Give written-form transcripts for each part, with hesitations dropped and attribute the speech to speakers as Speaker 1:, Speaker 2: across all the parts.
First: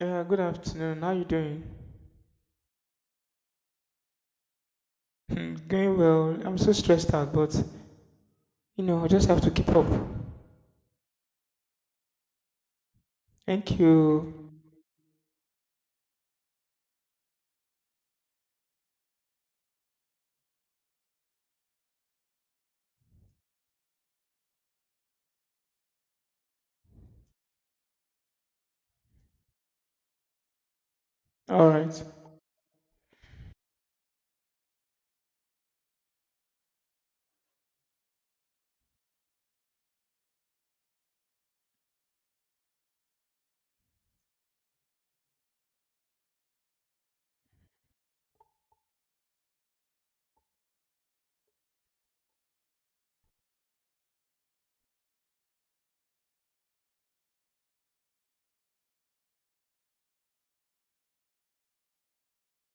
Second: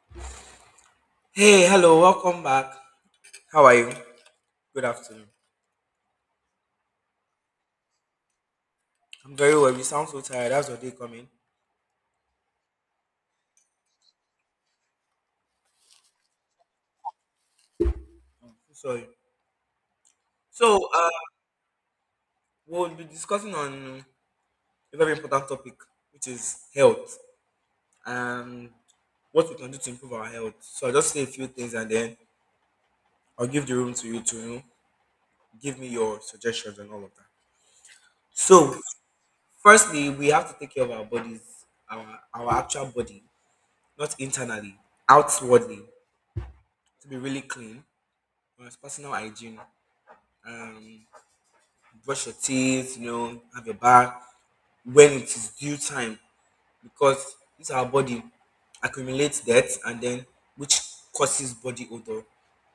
Speaker 1: Yeah, good afternoon. How you doing?
Speaker 2: Hey, hello, welcome back. How are you? Good afternoon.
Speaker 1: Going well. I'm so stressed out, but I just
Speaker 2: I'm
Speaker 1: have to
Speaker 2: very
Speaker 1: keep
Speaker 2: well. You
Speaker 1: up.
Speaker 2: sound so tired. How's your day coming?
Speaker 1: Thank you.
Speaker 2: So sorry. So, uh, we'll be discussing on a very important topic, which is health and what we can do to improve our health. So, I'll just say a few
Speaker 1: All
Speaker 2: things and
Speaker 1: right.
Speaker 2: then I'll give the room to you to give me your suggestions and all of that. So, firstly, we have to take care of our bodies, our actual body, not internally, outwardly, to be really clean, personal hygiene. Um, Brush your teeth, you know, have your bath when it is due time because this our body accumulates debt and then which causes body odor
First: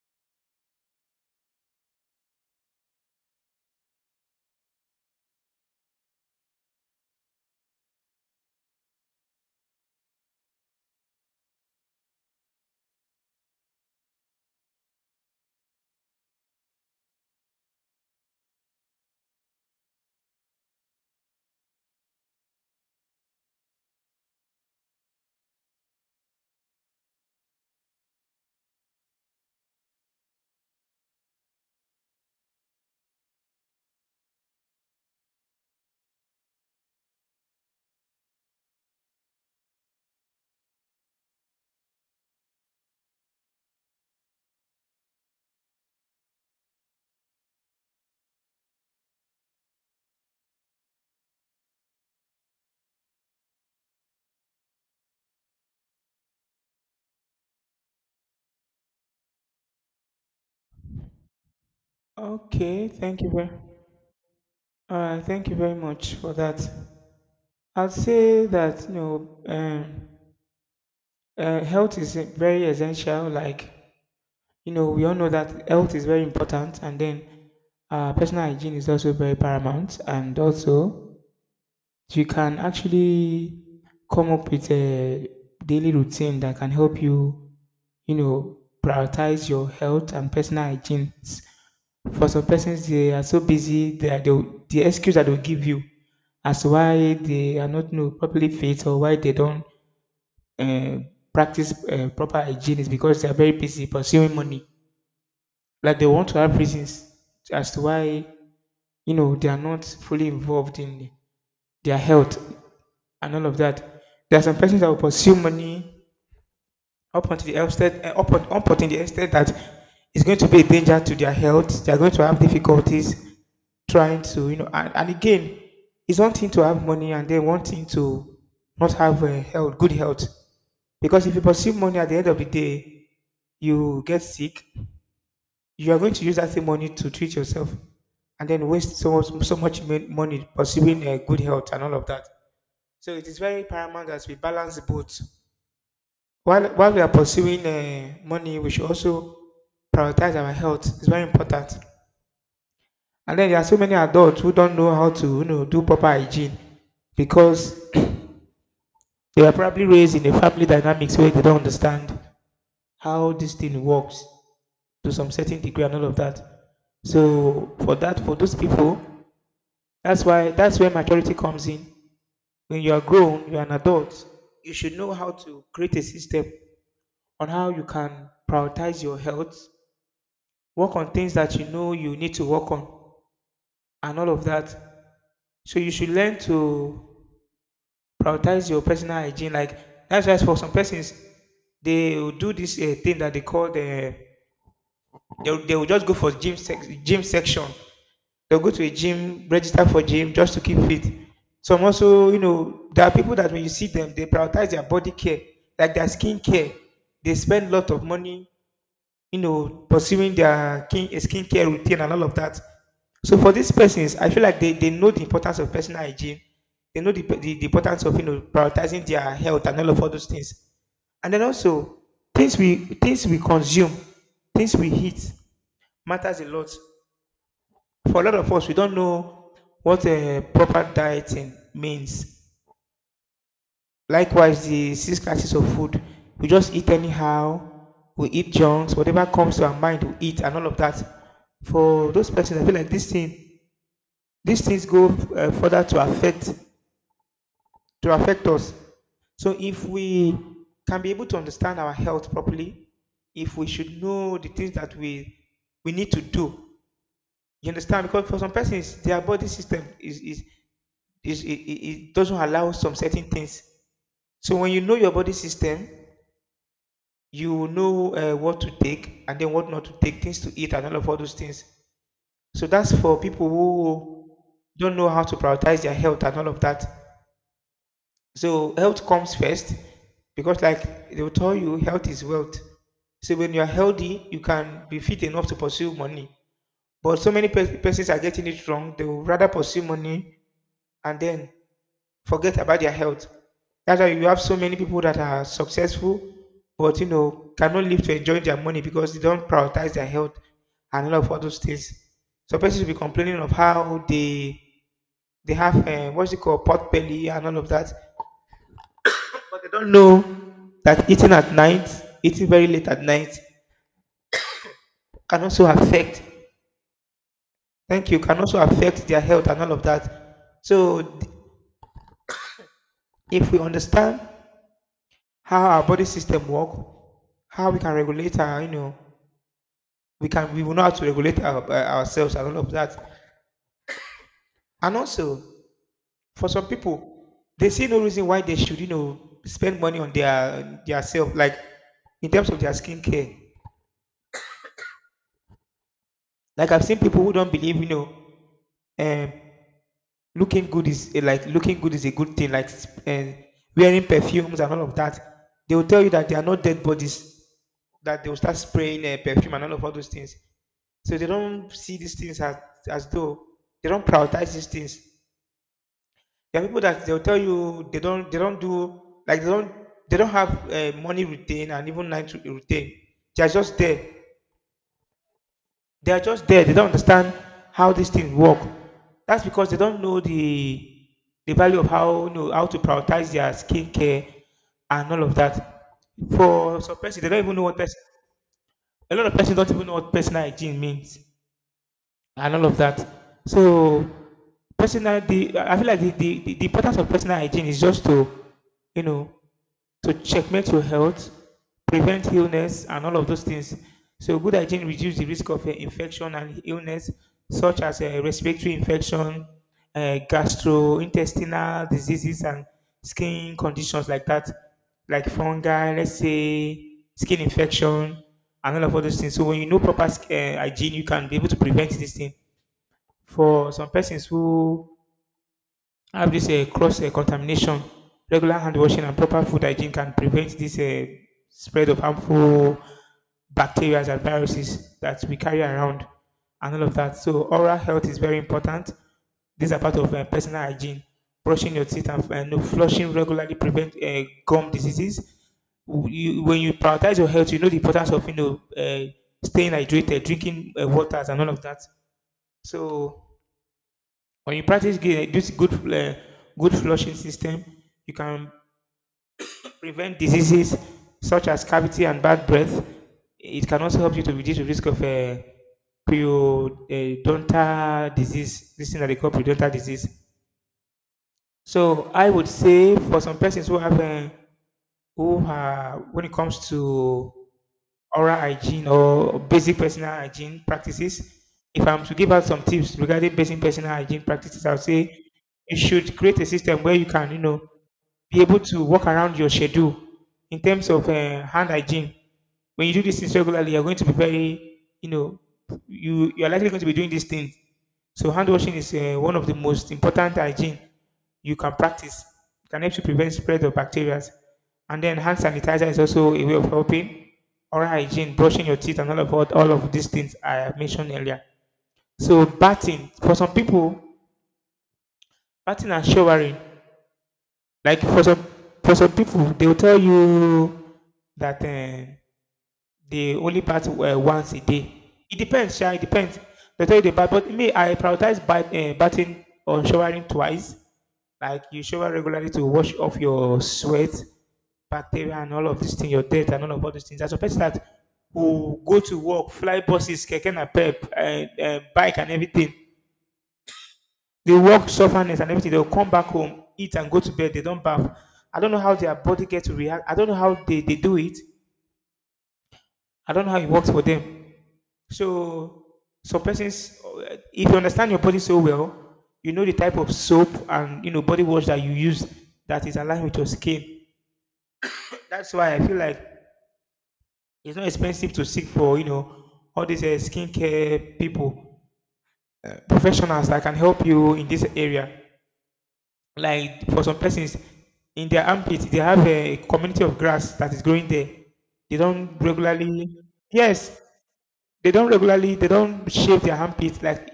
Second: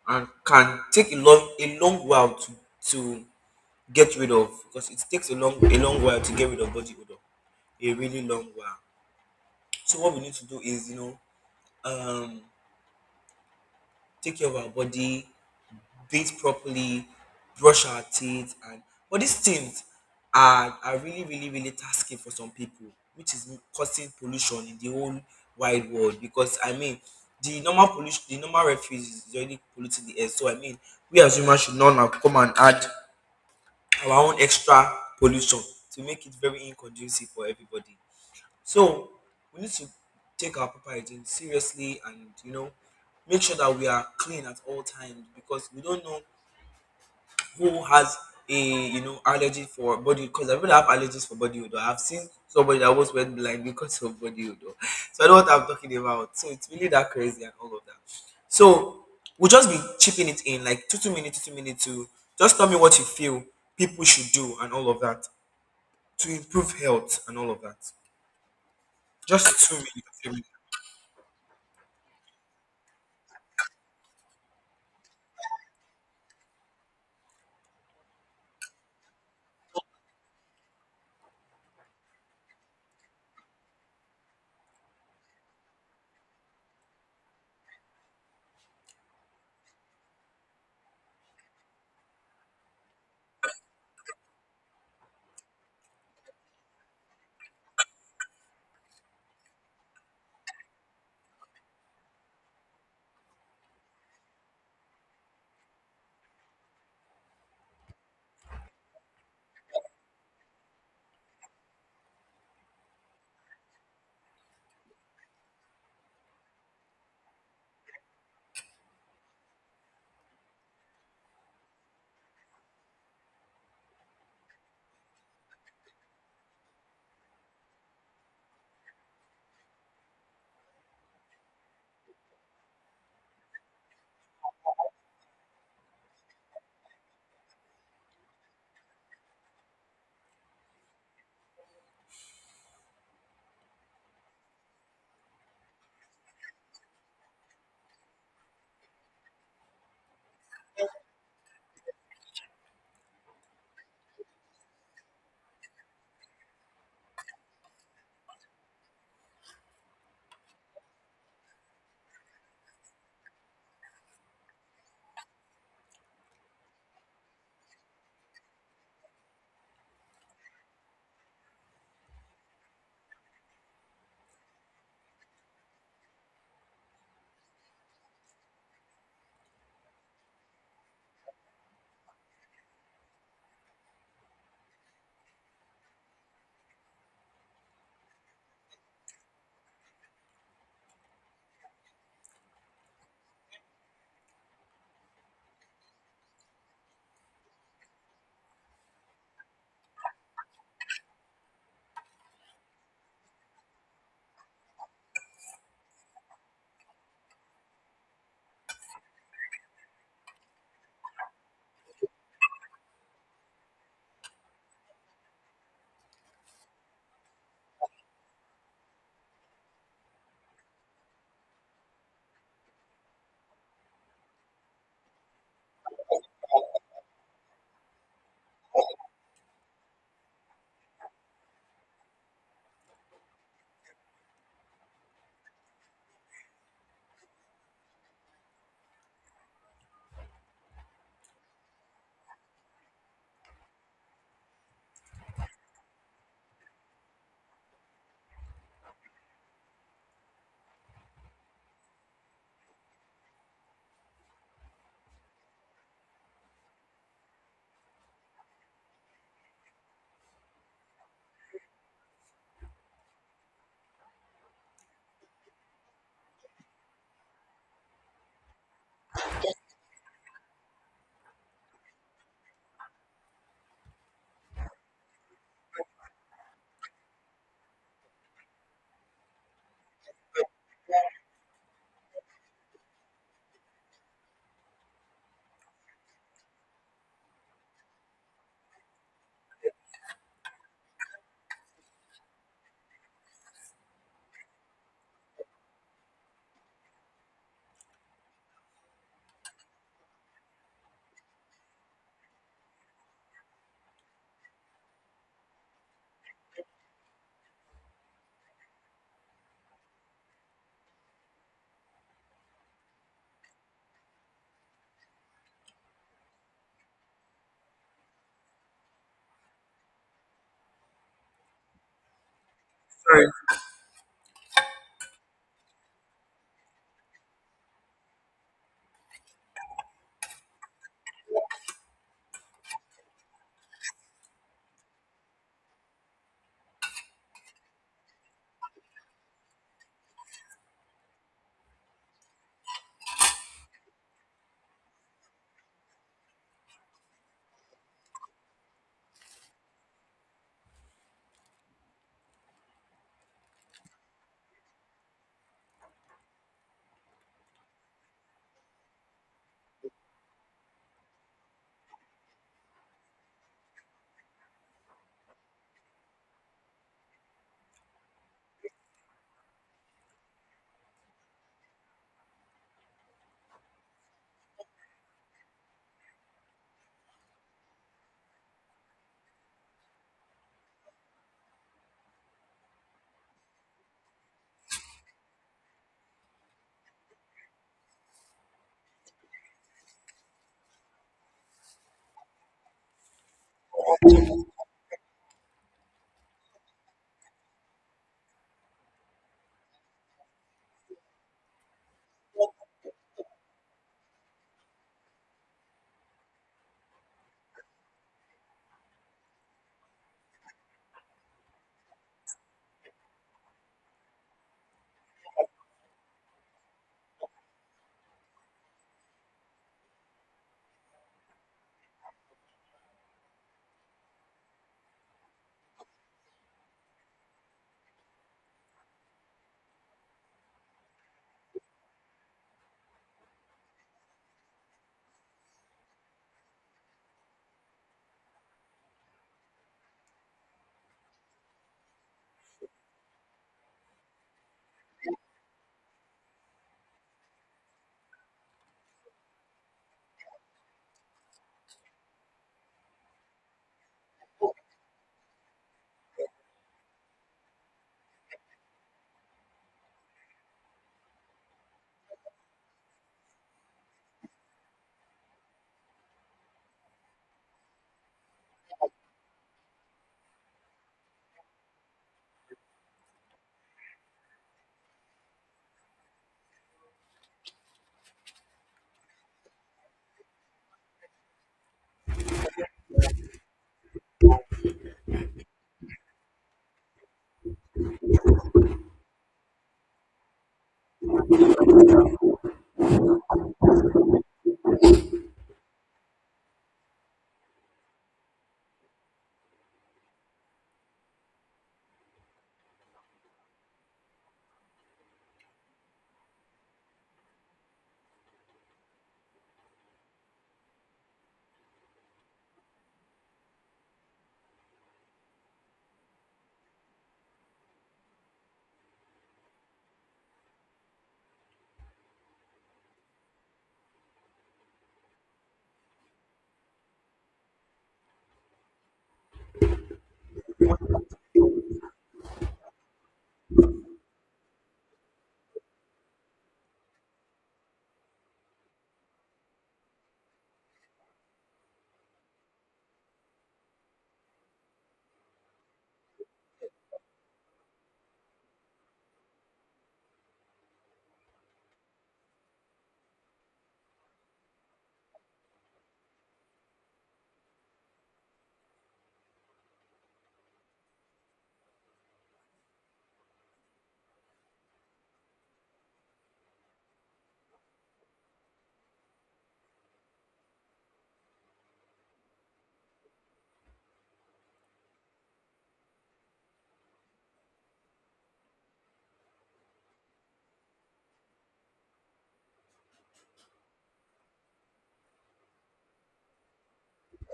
Speaker 2: and can take a long while to get rid of because it takes a long while to get rid of body odor a really long while. So what we need to do is, you know, um take care of our body, bathe properly, brush our teeth, and but these things are really tasking for some people, which is causing pollution in the whole wide world. Because I mean, the normal pollution, the normal refuse is already polluting the air. So I mean, we as humans should not now come and add our own extra pollution to make it very inconducive for everybody. So we need to take our proper hygiene seriously, and you know, make sure that we are clean at all times, because we don't know who has a, you know, allergy for body, because I really have allergies for body odor. I've seen somebody that almost went blind because of body odor. So I know what I'm talking about. So it's really that crazy and all of that. So we'll just be chipping it in like two minutes, two minutes to just tell me
Speaker 1: Okay.
Speaker 2: what you
Speaker 1: Thank you
Speaker 2: feel
Speaker 1: very.
Speaker 2: people should do and all
Speaker 1: All
Speaker 2: of
Speaker 1: right.
Speaker 2: that
Speaker 1: Thank you very much
Speaker 2: to
Speaker 1: for that.
Speaker 2: improve health and all of that.
Speaker 1: I'd say that
Speaker 2: Just 2 minutes, 3 minutes.
Speaker 1: health is very essential. Like you know, we all know that health is very important, and then personal hygiene is also very paramount, and also you can actually come up with a daily routine that can help you, you know, prioritize your health and personal hygiene. For some persons, they are so busy that the excuse that they'll give you as to why they are not, you know, properly fit or why they don't uh, practice proper hygiene is because they are very busy pursuing money. Like they want to have reasons as to why you know they are not fully involved in their health and all of that. There are some persons that will pursue money up until the extent, up until the extent that it's going to be a danger to their health. They are going to have difficulties trying to, you know, and again, it's one thing to have money and then one thing to not have health, good health. Because if you pursue money at the end of the day, you get sick, you are going to use that same money to treat yourself and then waste so much, money pursuing good health and all of that. So it is very paramount that we balance both. While we are pursuing money, we should also prioritize our health. It's very important. And then there are so many adults who don't know how to, you know, do proper hygiene because they were probably raised in a family dynamics where they don't understand how this thing works to some certain degree and all of that. So for those people, that's where maturity comes in. When you are grown, you are an adult. You should know how to create a system on how you can prioritize your health, work on things that you know you need to work on and all of that. So you should learn to prioritize your personal hygiene. Like that's why for some persons, they will do this thing that they call they will just go for gym section. They'll go to a gym, register for gym just to keep fit. Some also, you know, there are people that when you see them, they prioritize their body care, like their skin care. They spend a lot of money, you know, pursuing their skincare routine and all of that. So for these persons, I feel like they know the importance of personal hygiene. They know the importance of you know prioritizing their health and all of all those things. And then also things we consume, things we eat matters a lot. For a lot of us, we don't know what a proper dieting means. Likewise, the six classes of food. We just eat anyhow. We eat junks, whatever comes to our mind, we eat, and all of that. For those persons, I feel like these things go further to affect us. So if we can be able to understand our health properly, if we should know the things that we need to do, you understand? Because for some persons, their body system is it, it it doesn't allow some certain things. So when you know your body system, you will know what to take and then what not to take, things to eat and all of all those things. So that's for people who don't know how to prioritize their health and all of that. So health comes first because like they will tell you health is wealth. So when you are healthy, you can be fit enough to pursue money. But so many persons are getting it wrong. They will rather pursue money and then forget about their health. That's why you have so many people that are successful, but you know, cannot live to enjoy their money because they don't prioritize their health and all of all those things. So persons will be complaining of how they have what's it called pot belly and all of that, but they don't know that eating very late at night, can also affect. Thank you. Can also affect their health and all of that. So
Speaker 2: Sorry.
Speaker 1: if we understand how our body system work, how we can regulate our, we will know how to regulate our, ourselves and all of that. And also, for some people, they see no reason why they should, you know, spend money on their self, like in terms of their skincare. Like I've seen people who don't believe, you know, um, looking like looking good is a good thing, like uh, wearing perfumes and all of that. They will tell you that they are not dead bodies that they will start spraying perfume and all of all those things. So they don't see these things as though they don't prioritize these things. There are people that they'll tell you they don't do, like they don't they don't have money routine and even routine. They are just there. They are just there. They don't understand how these things work. That's because they don't know the value of how you know how to prioritize their skincare and all of that. For some person, they don't even know what person. A lot of persons don't even know what personal hygiene means and all of that. So, personal, the I feel like the importance of personal hygiene is just to, you know, to checkmate your health, prevent illness, and all of those things. So, good hygiene reduces the risk of infection and illness, such as respiratory infection, gastrointestinal diseases, and skin conditions like that, like fungi, let's say skin infection, and all of all those things. So, when you know proper hygiene, you can be able to prevent this thing. For some persons who I have this cross contamination. Regular hand washing and proper food hygiene can prevent this spread of harmful bacteria and viruses that we carry around and all of that. So, oral health is very important. These are part of personal hygiene. Brushing your teeth and no flushing regularly prevent gum diseases. You, when you prioritize your health, you know the importance of you know staying hydrated, drinking waters, and all of that. So when you practice gi- this good good flushing system, you can prevent diseases such as cavity and bad breath. It can also help you to reduce the risk of periodontal disease, this thing that they call periodontal disease. So I would say for some persons who have who are when it comes to oral hygiene or basic personal hygiene practices. If I'm to give out some tips regarding basic personal hygiene practices, I'll say you should create a system where you can, you know, be able to work around your schedule in terms of hand hygiene. When you do these things regularly, you're going to be very, you know, you're likely going to be doing these things. So hand washing is one of the most important hygiene you can practice. It can help to prevent spread of bacteria. And then hand sanitizer is also a way of helping. Oral hygiene, brushing your teeth, and all of these things I have mentioned earlier. So bathing for some people, bathing and showering. Like for some people, they will tell you that they only bath once a day. It depends, sha. It depends. They tell you they bath, but me, I prioritize bathing or showering twice. Like you shower regularly to wash off your sweat, bacteria and all of these things, your death and all of all these things. As a person that who go to work, fly buses, keke napep, bike and everything, they work sufferness and everything. They'll come back home, eat and go to bed. They don't bath. I don't know how their body gets to react. I don't know how they do it. I don't know how it works for them. So some persons, if you understand your body so well, you know the type of soap and you know body wash that you use that is aligned with your skin. That's why I feel like it's not expensive to seek for, all these skincare people, professionals that can help you in this area. Like for some persons, in their armpits, they have a community of grass that is growing there. They don't regularly, yes, they don't regularly, they don't shave their armpits. Like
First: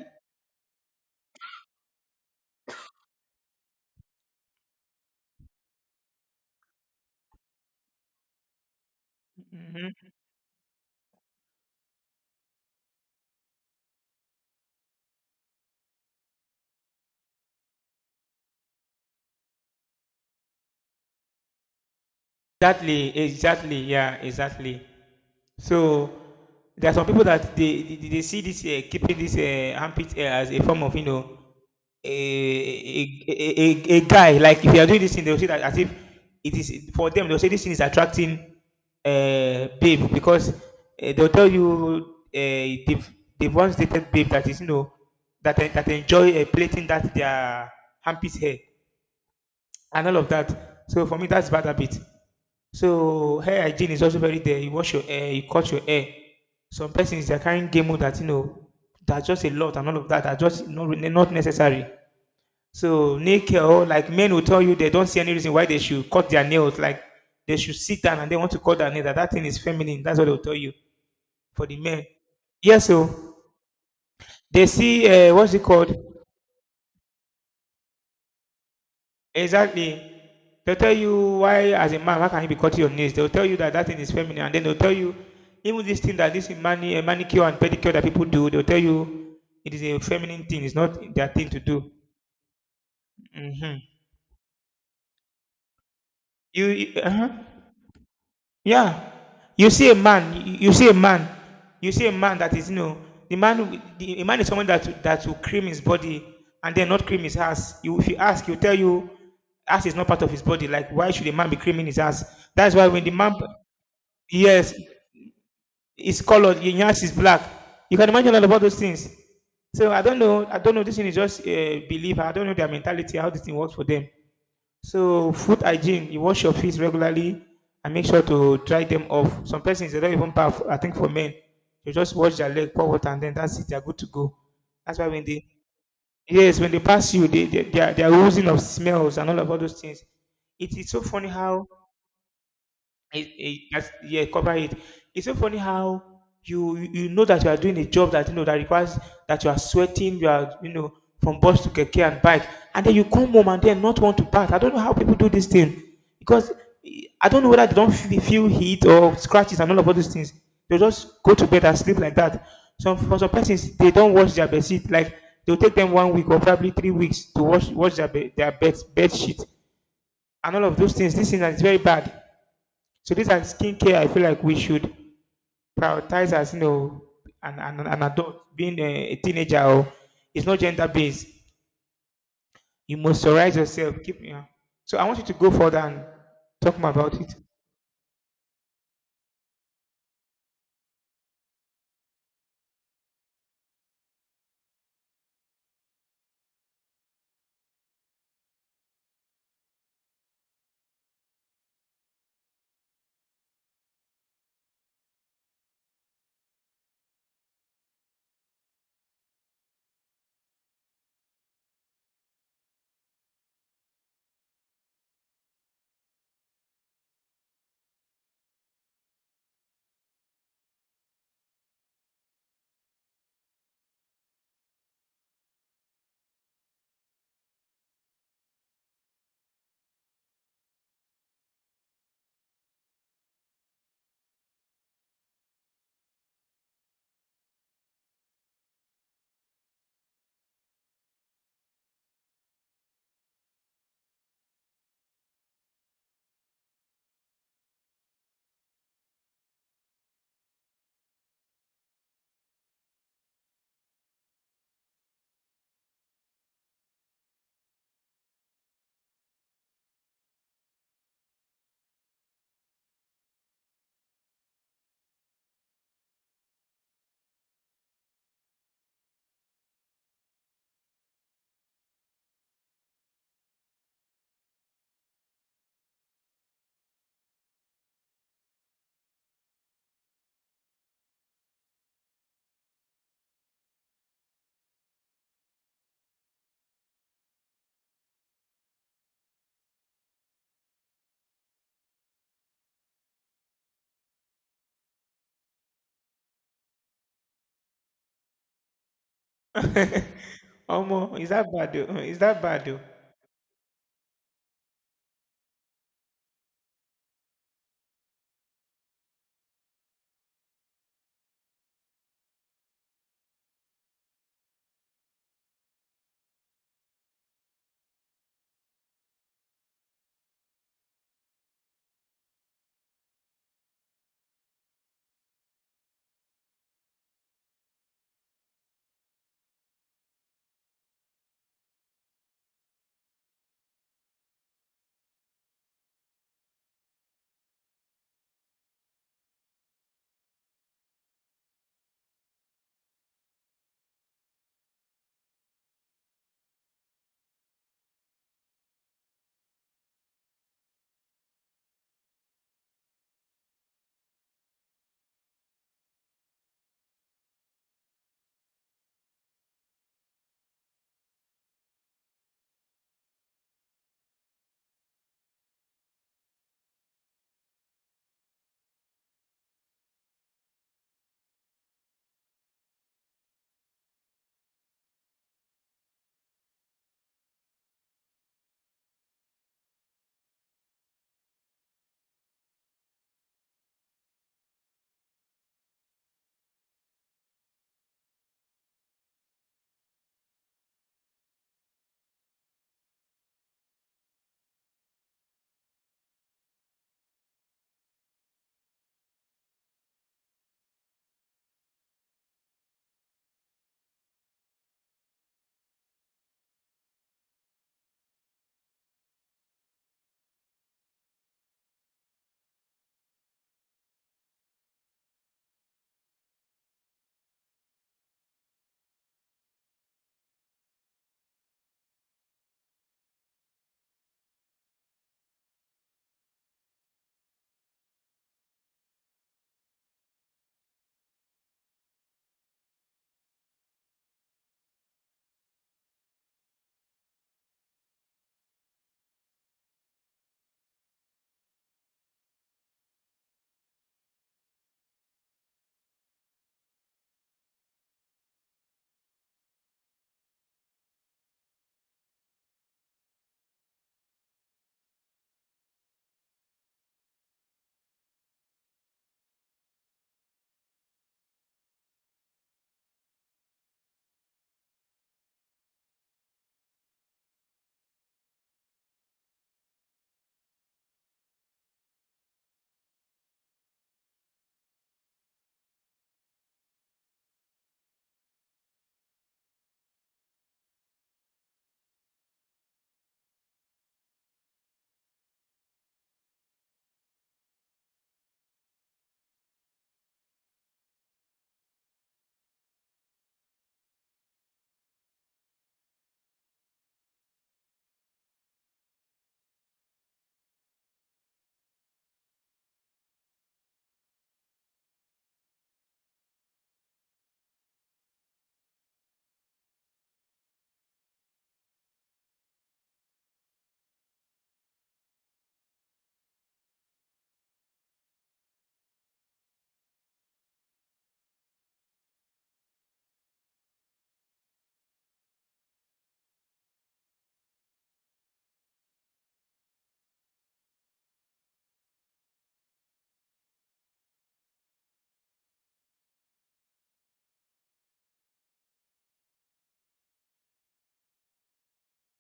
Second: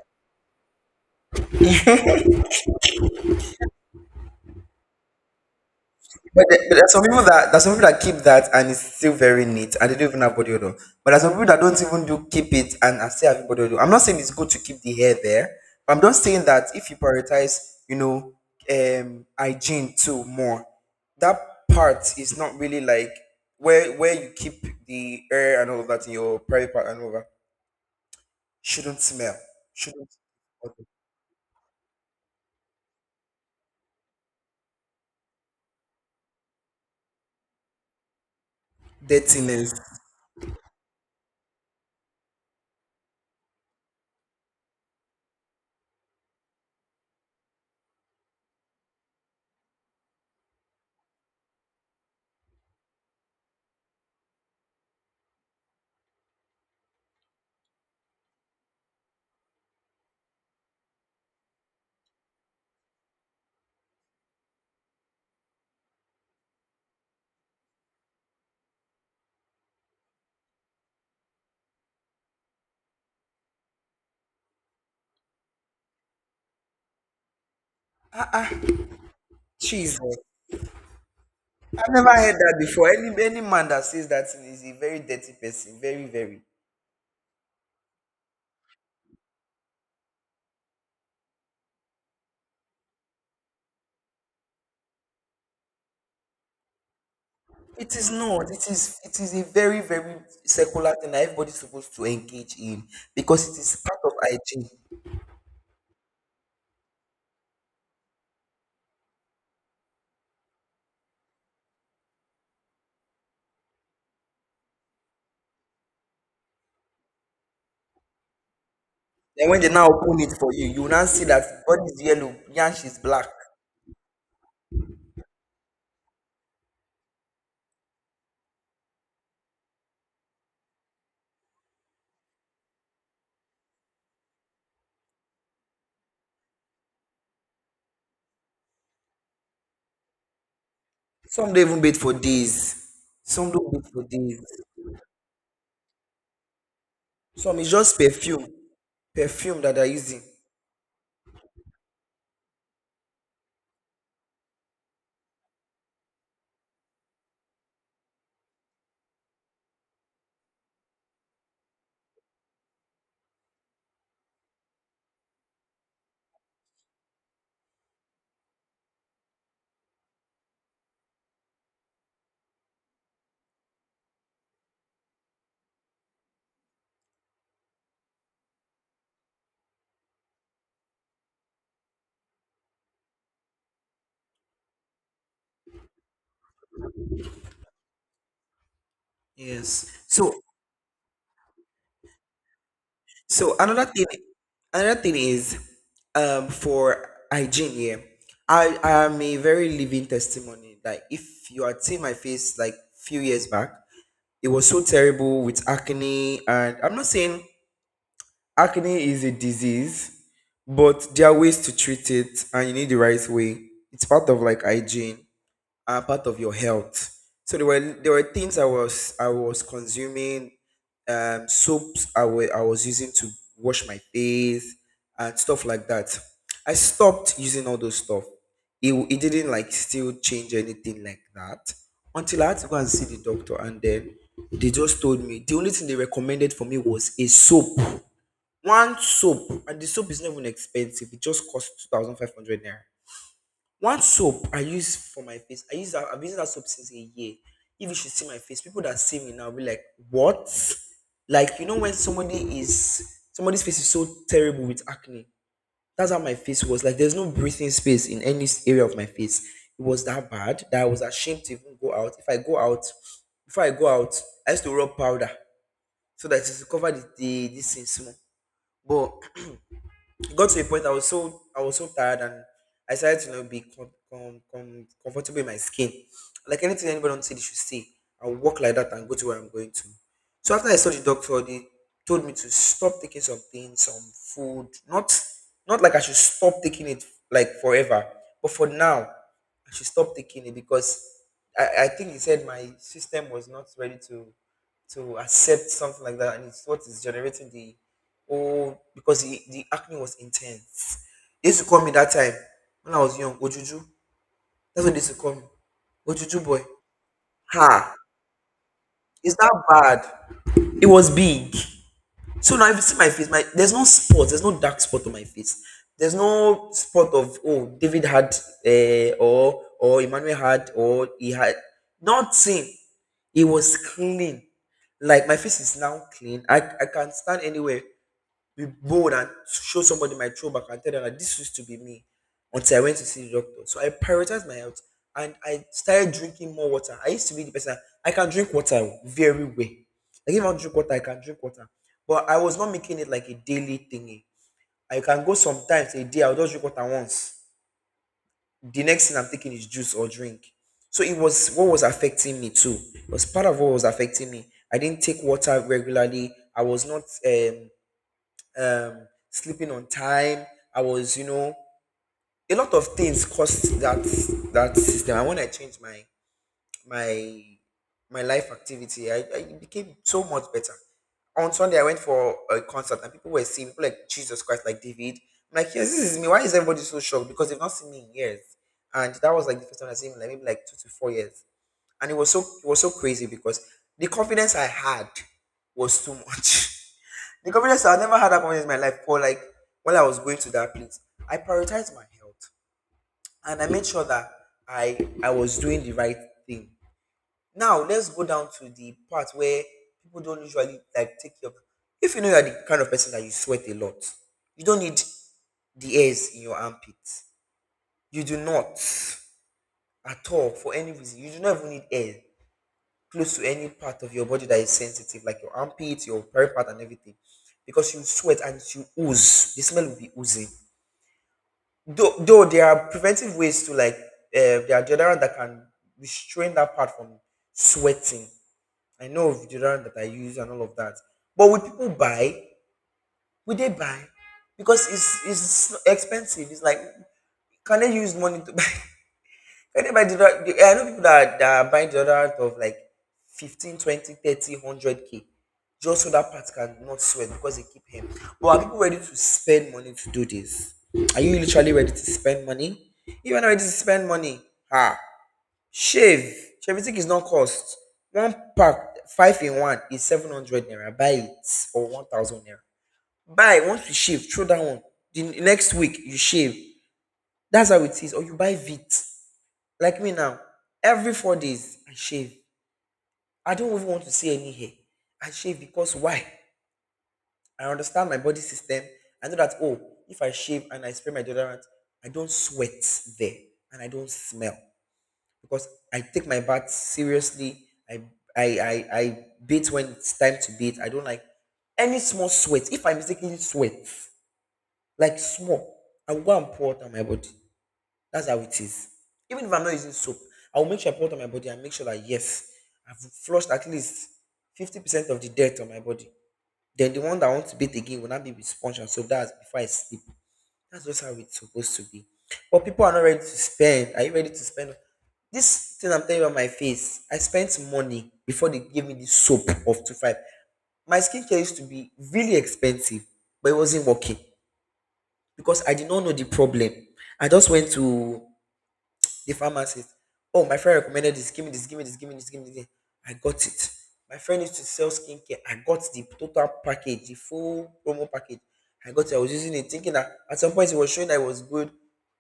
Speaker 2: But, but there's some people that keep that and it's still very neat and they don't even have body odor. But there's some people that don't even do keep it and are still having body odor. I'm not saying it's good to keep the hair there, but I'm just saying that if you prioritize, you know, hygiene too more, that part is not really like
Speaker 1: exactly, exactly,
Speaker 2: where
Speaker 1: yeah,
Speaker 2: you keep
Speaker 1: exactly.
Speaker 2: the hair and all of that
Speaker 1: So
Speaker 2: in your private part
Speaker 1: there are
Speaker 2: and
Speaker 1: some
Speaker 2: all
Speaker 1: people
Speaker 2: that
Speaker 1: that they see this
Speaker 2: shouldn't
Speaker 1: keeping
Speaker 2: smell,
Speaker 1: this
Speaker 2: shouldn't
Speaker 1: armpit hair as a form of a, a, a, a guy. Like if you are doing this thing, they'll see that as if it is for them. They'll say this thing is attracting
Speaker 2: dirtiness.
Speaker 1: babe, because they'll tell you they've once dated babe that is that enjoy plaiting that their armpit hair and all of that. So for me, that's bad habit. So hair hygiene is also very there. You wash your hair, you cut your hair. Some persons they are carrying game mode, that you know that's just a lot, and all of that are just not necessary. So nail care, like men will tell you they don't see any reason why they should cut their nails. Like they should sit down and they want to cut their nail. That thing is feminine. That's what they'll tell you for the men. Yes, so they see what's it called?
Speaker 2: Ah, ah,
Speaker 1: Exactly.
Speaker 2: Jesus.
Speaker 1: They'll tell you why, as
Speaker 2: I've
Speaker 1: a
Speaker 2: never
Speaker 1: man, how
Speaker 2: heard
Speaker 1: can you be
Speaker 2: that
Speaker 1: cutting your
Speaker 2: before. Any
Speaker 1: nails? They'll
Speaker 2: any
Speaker 1: tell you
Speaker 2: man
Speaker 1: that
Speaker 2: that
Speaker 1: that thing
Speaker 2: says
Speaker 1: is
Speaker 2: that
Speaker 1: feminine, and then
Speaker 2: is a
Speaker 1: they'll tell
Speaker 2: very
Speaker 1: you
Speaker 2: dirty person,
Speaker 1: even this
Speaker 2: very,
Speaker 1: thing, that
Speaker 2: very.
Speaker 1: this manicure and pedicure that people do. They'll tell you it is a feminine thing. It's not their thing to do. Hmm. You, uh,
Speaker 2: It is not. It is
Speaker 1: yeah.
Speaker 2: it is a
Speaker 1: You
Speaker 2: very,
Speaker 1: see a
Speaker 2: very
Speaker 1: man, you see a
Speaker 2: secular thing that
Speaker 1: man,
Speaker 2: everybody's
Speaker 1: you
Speaker 2: supposed to
Speaker 1: see a man that
Speaker 2: engage
Speaker 1: is, you
Speaker 2: in
Speaker 1: know, the
Speaker 2: because
Speaker 1: man,
Speaker 2: it is part of
Speaker 1: a man is someone
Speaker 2: hygiene.
Speaker 1: that will cream his body and then not cream his ass. You, if you ask, he'll tell you, ass is not part of his body. Like, why should a man be creaming his ass? That's why when the man, yes, is colored, his ass is black. You can imagine all about those things.
Speaker 2: Then when they now
Speaker 1: So I don't
Speaker 2: open it
Speaker 1: know,
Speaker 2: for
Speaker 1: I
Speaker 2: you,
Speaker 1: don't know.
Speaker 2: you will
Speaker 1: This
Speaker 2: now
Speaker 1: thing is
Speaker 2: see
Speaker 1: just
Speaker 2: that the body is
Speaker 1: belief. I
Speaker 2: yellow,
Speaker 1: don't know their
Speaker 2: yansh is
Speaker 1: mentality,
Speaker 2: black.
Speaker 1: how this thing works for them. So food hygiene, you wash your feet regularly and make sure to dry them off. Some persons they don't even bath. I think for men, they just wash their leg, pour water, and then that's it. They're good to go. That's why when they, yes, when they pass you, they are oozing of smells and all of all those things. It is so funny
Speaker 2: Some don't
Speaker 1: how
Speaker 2: even bathe for days. Some don't bathe for
Speaker 1: yeah,
Speaker 2: days.
Speaker 1: cover it. It's so funny how you know that you are
Speaker 2: Some is
Speaker 1: doing a
Speaker 2: just
Speaker 1: job that you know
Speaker 2: perfume,
Speaker 1: that requires that you are
Speaker 2: perfume that they're
Speaker 1: sweating,
Speaker 2: using.
Speaker 1: you are you know, from bus to keke and bike, and then you come home and then not want to bath. I don't know how people do this thing, because eh, I don't know whether they don't feel heat or scratches and all of all those things. They just go to bed and sleep like that. Some, for some persons, they don't wash their bed sheet. Like they'll take them 1 week or probably 3 weeks to wash their bed sheet and all of those things. This thing is very bad. So these are skincare, I feel like we should prioritize as you know an adult, being a teenager. Or, it's not gender based. You moisturize yourself. Keep, yeah. So I want you to go further and talk more about it.
Speaker 2: Yes. So another thing is, for hygiene here, I am a very living testimony. Like if you had seen my face like few years back, it was so terrible with acne, and I'm not saying acne is a disease, but there are ways to treat it, and you need the right way. It's part of like hygiene are part of your health. So there were things I was consuming, soaps I was using to wash my face and stuff like that. I stopped using all those stuff. It didn't like still change anything like that until I had to go and see the doctor and then they just told me the only thing they recommended for me was a soap. One soap, and the soap is not even expensive. It just costs 2,500 naira. One soap I use for my face. I've been using that soap since a year. If you should see my face, people that see me now be like, "What?" Like you know when somebody is somebody's face is so terrible with acne. That's how my face was. Like there's no breathing space in any area of my face. It was that bad that I was ashamed to even go out. If I go out, before I go out, I used to rub powder so that it will cover the this thing small. But it got to a point I was so tired and I started to, you know, be comfortable in my skin. Like anything anybody on city should see, I'll walk like that and go to where I'm going to. So after I saw the doctor, they told me to stop taking some things, some food. Not not like I should stop taking it like forever, but for now, I should stop taking it because I think he said my system was not ready to accept something like that, and it's what is generating the. Oh, because the acne was intense.
Speaker 1: Almost, is that
Speaker 2: They used to
Speaker 1: bad
Speaker 2: call me
Speaker 1: though?
Speaker 2: that
Speaker 1: Is
Speaker 2: time
Speaker 1: that bad though?
Speaker 2: when I was young, Ojuju. That's what they used to call me. Ojuju boy. Ha! Is that bad? It was big. So now if you see my face, my there's no spot, there's no dark spot on my face. There's no spot of oh David had or Emmanuel had or he had nothing. It was clean. Like my face is now clean. I can stand anywhere, be bold and show somebody my throwback and tell them that this used to be me until I went to see the doctor. So I prioritized my health and I started drinking more water. I used to be the person I can drink water very well. Like if I drink water, I can drink water. But I was not making it like a daily thingy. I can go sometimes a day, I'll just drink water once. The next thing I'm taking is juice or drink. So it was what was affecting me too. It was part of what was affecting me. I didn't take water regularly. I was not sleeping on time. I was, you know, a lot of things caused that system. And when I changed my my life activity, I it became so much better. On Sunday, I went for a concert, and people were seeing people like Jesus Christ, like David. I'm like, yes, this is me. Why is everybody so shocked? Because they've not seen me in years, and that was like the first time I seen him, like maybe like 2 to 4 years, and it was so crazy because the confidence I had was too much. The confidence, I never had that confidence in my life. For like while I was going to that place, I prioritized my health and I made sure that I was doing the right thing. Now let's go down to the part where people don't usually like take your. If you know you're the kind of person that you sweat a lot, you don't need the hairs in your armpits. You do not at all for any reason. You do not even need air close to any part of your body that is sensitive, like your armpits, your part, and everything, because you sweat and you ooze. The smell will be oozing. Though there are preventive ways to like, there are deodorant that can restrain that part from sweating. I know of deodorant that I use and all of that. But will people buy? Will they buy? Because it's expensive. It's like can they use money to buy. Anybody do not, I know people that are, buying deodorant of like 15, 20, 30, 100 k just so that part can not sweat because they keep him. But are people ready to spend money to do this? Are you literally ready to spend money? If you're not ready to spend money, ah, shave. Shaving is not cost. One pack, five in one, is 700 naira. Buy it or 1000 naira. Buy once you shave, throw that one. The next week, you shave. That's how it is. Or you buy Vit. Like me now, every 4 days I shave. I don't even want to see any hair. I shave because why? I understand my body system. I know that oh, if I shave and I spray my deodorant, I don't sweat there and I don't smell because I take my bath seriously. I I bathe when it's time to bathe. I don't like any small sweat. If I mistakenly sweat, like small, I will go and pour it on my body. That's how it is. Even if I'm not using soap, I will make sure I put on my body and make sure that yes, I've flushed at least 50% of the dirt on my body. Then the one that I want to bathe again will not be with sponge and soap. That's before I sleep. That's just how it's supposed to be. But people are not ready to spend. Are you ready to spend? This thing I'm telling you about my face, I spent money before they gave me the soap of 2-5. My skincare used to be really expensive, but it wasn't working because I did not know the problem. I just went to the pharmacist. Oh, my friend recommended this. Give me this. Give me this. Give me this. Give me this. I got it. My friend used to sell skincare. I got the total package, the full promo package. I got it. I was using it, thinking that at some point it was showing that it was good.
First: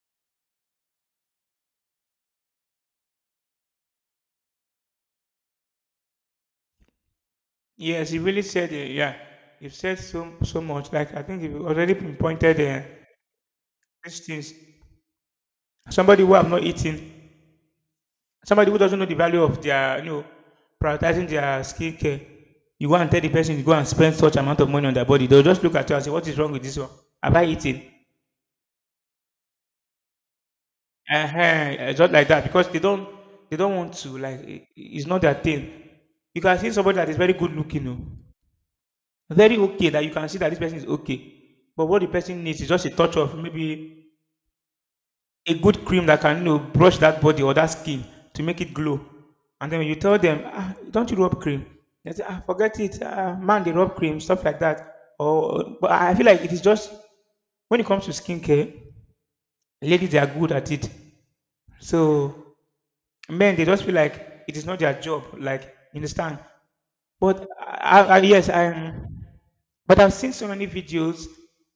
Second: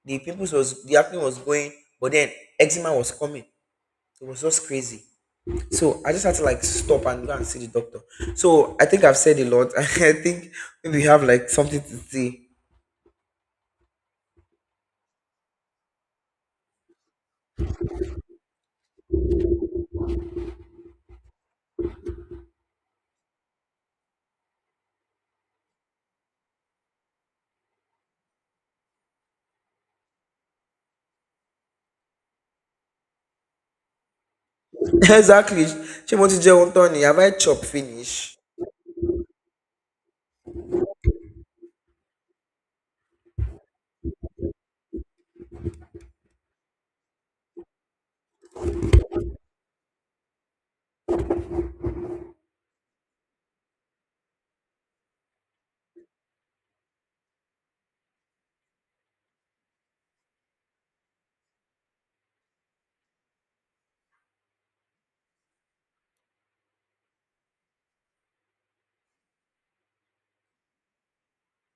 Speaker 2: The pimples was the acne was going, but then eczema was coming. It was just crazy. So I just had to like stop and go and see the doctor.
Speaker 1: Yes, you really said
Speaker 2: So I
Speaker 1: it.
Speaker 2: think
Speaker 1: Yeah,
Speaker 2: I've said a
Speaker 1: you've
Speaker 2: lot. I
Speaker 1: said so
Speaker 2: think
Speaker 1: so much.
Speaker 2: maybe you
Speaker 1: Like
Speaker 2: have
Speaker 1: I think
Speaker 2: like
Speaker 1: you've
Speaker 2: something to
Speaker 1: already
Speaker 2: say.
Speaker 1: pinpointed these things. Somebody who have not eaten, somebody who doesn't know the value of their, you know, prioritizing their skin care, you go and tell the person to go and spend such amount of money on their body, they'll just look at you and say, "What is wrong with this one? Have I eaten?" Just like that, because they don't want to like. It's not their
Speaker 2: Exactly.
Speaker 1: thing.
Speaker 2: She wants
Speaker 1: You
Speaker 2: to
Speaker 1: can
Speaker 2: jail
Speaker 1: see
Speaker 2: on
Speaker 1: somebody
Speaker 2: Tony.
Speaker 1: that is
Speaker 2: Have I
Speaker 1: very good
Speaker 2: chopped
Speaker 1: looking, you know,
Speaker 2: finish?
Speaker 1: very okay, that you can see that this person is okay, but what the person needs is just a touch of maybe a good cream that can you know, brush that body or that skin to make it glow. And then when you tell them, ah, don't you rub cream? They say, ah, forget it, ah, man, they rub cream, stuff like that. Or, but I feel like it is just, when it comes to skincare, ladies they are good at it. So men they just feel like it is not their job. Like you understand? But I, yes, I. But I've seen so many videos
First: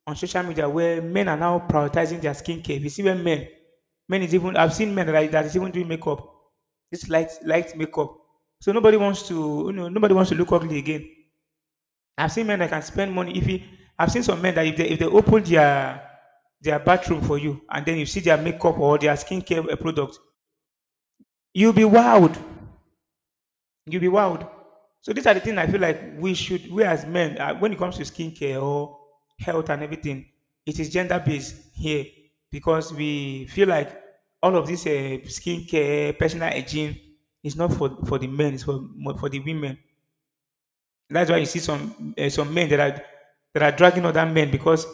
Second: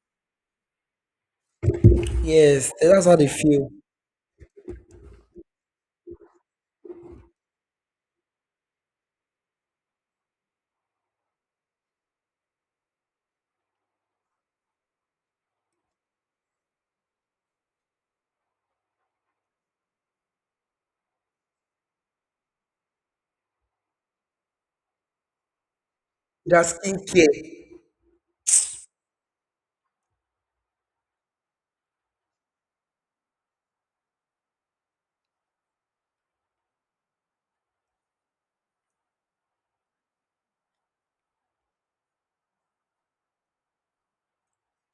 Speaker 1: on social media where men are now prioritizing their
Speaker 2: Yes,
Speaker 1: skincare. You see
Speaker 2: that's how
Speaker 1: when
Speaker 2: they
Speaker 1: men,
Speaker 2: feel.
Speaker 1: men is even, I've seen men that, that is even doing makeup, this light makeup. So nobody wants to you know, nobody wants to look ugly again. I've seen men that can spend money if he, I've seen some men that if they open their bathroom for you and then you see their makeup or their skincare eh, product, you'll be wowed. You'll be wowed. So these are the things I feel like we
Speaker 2: Their
Speaker 1: should, we as
Speaker 2: skincare.
Speaker 1: men, when it comes to skincare or health and everything, it is gender based here because we feel like all of this skincare, personal hygiene is not for, for the men, it's for for the women. That's why you see some men that are dragging other men because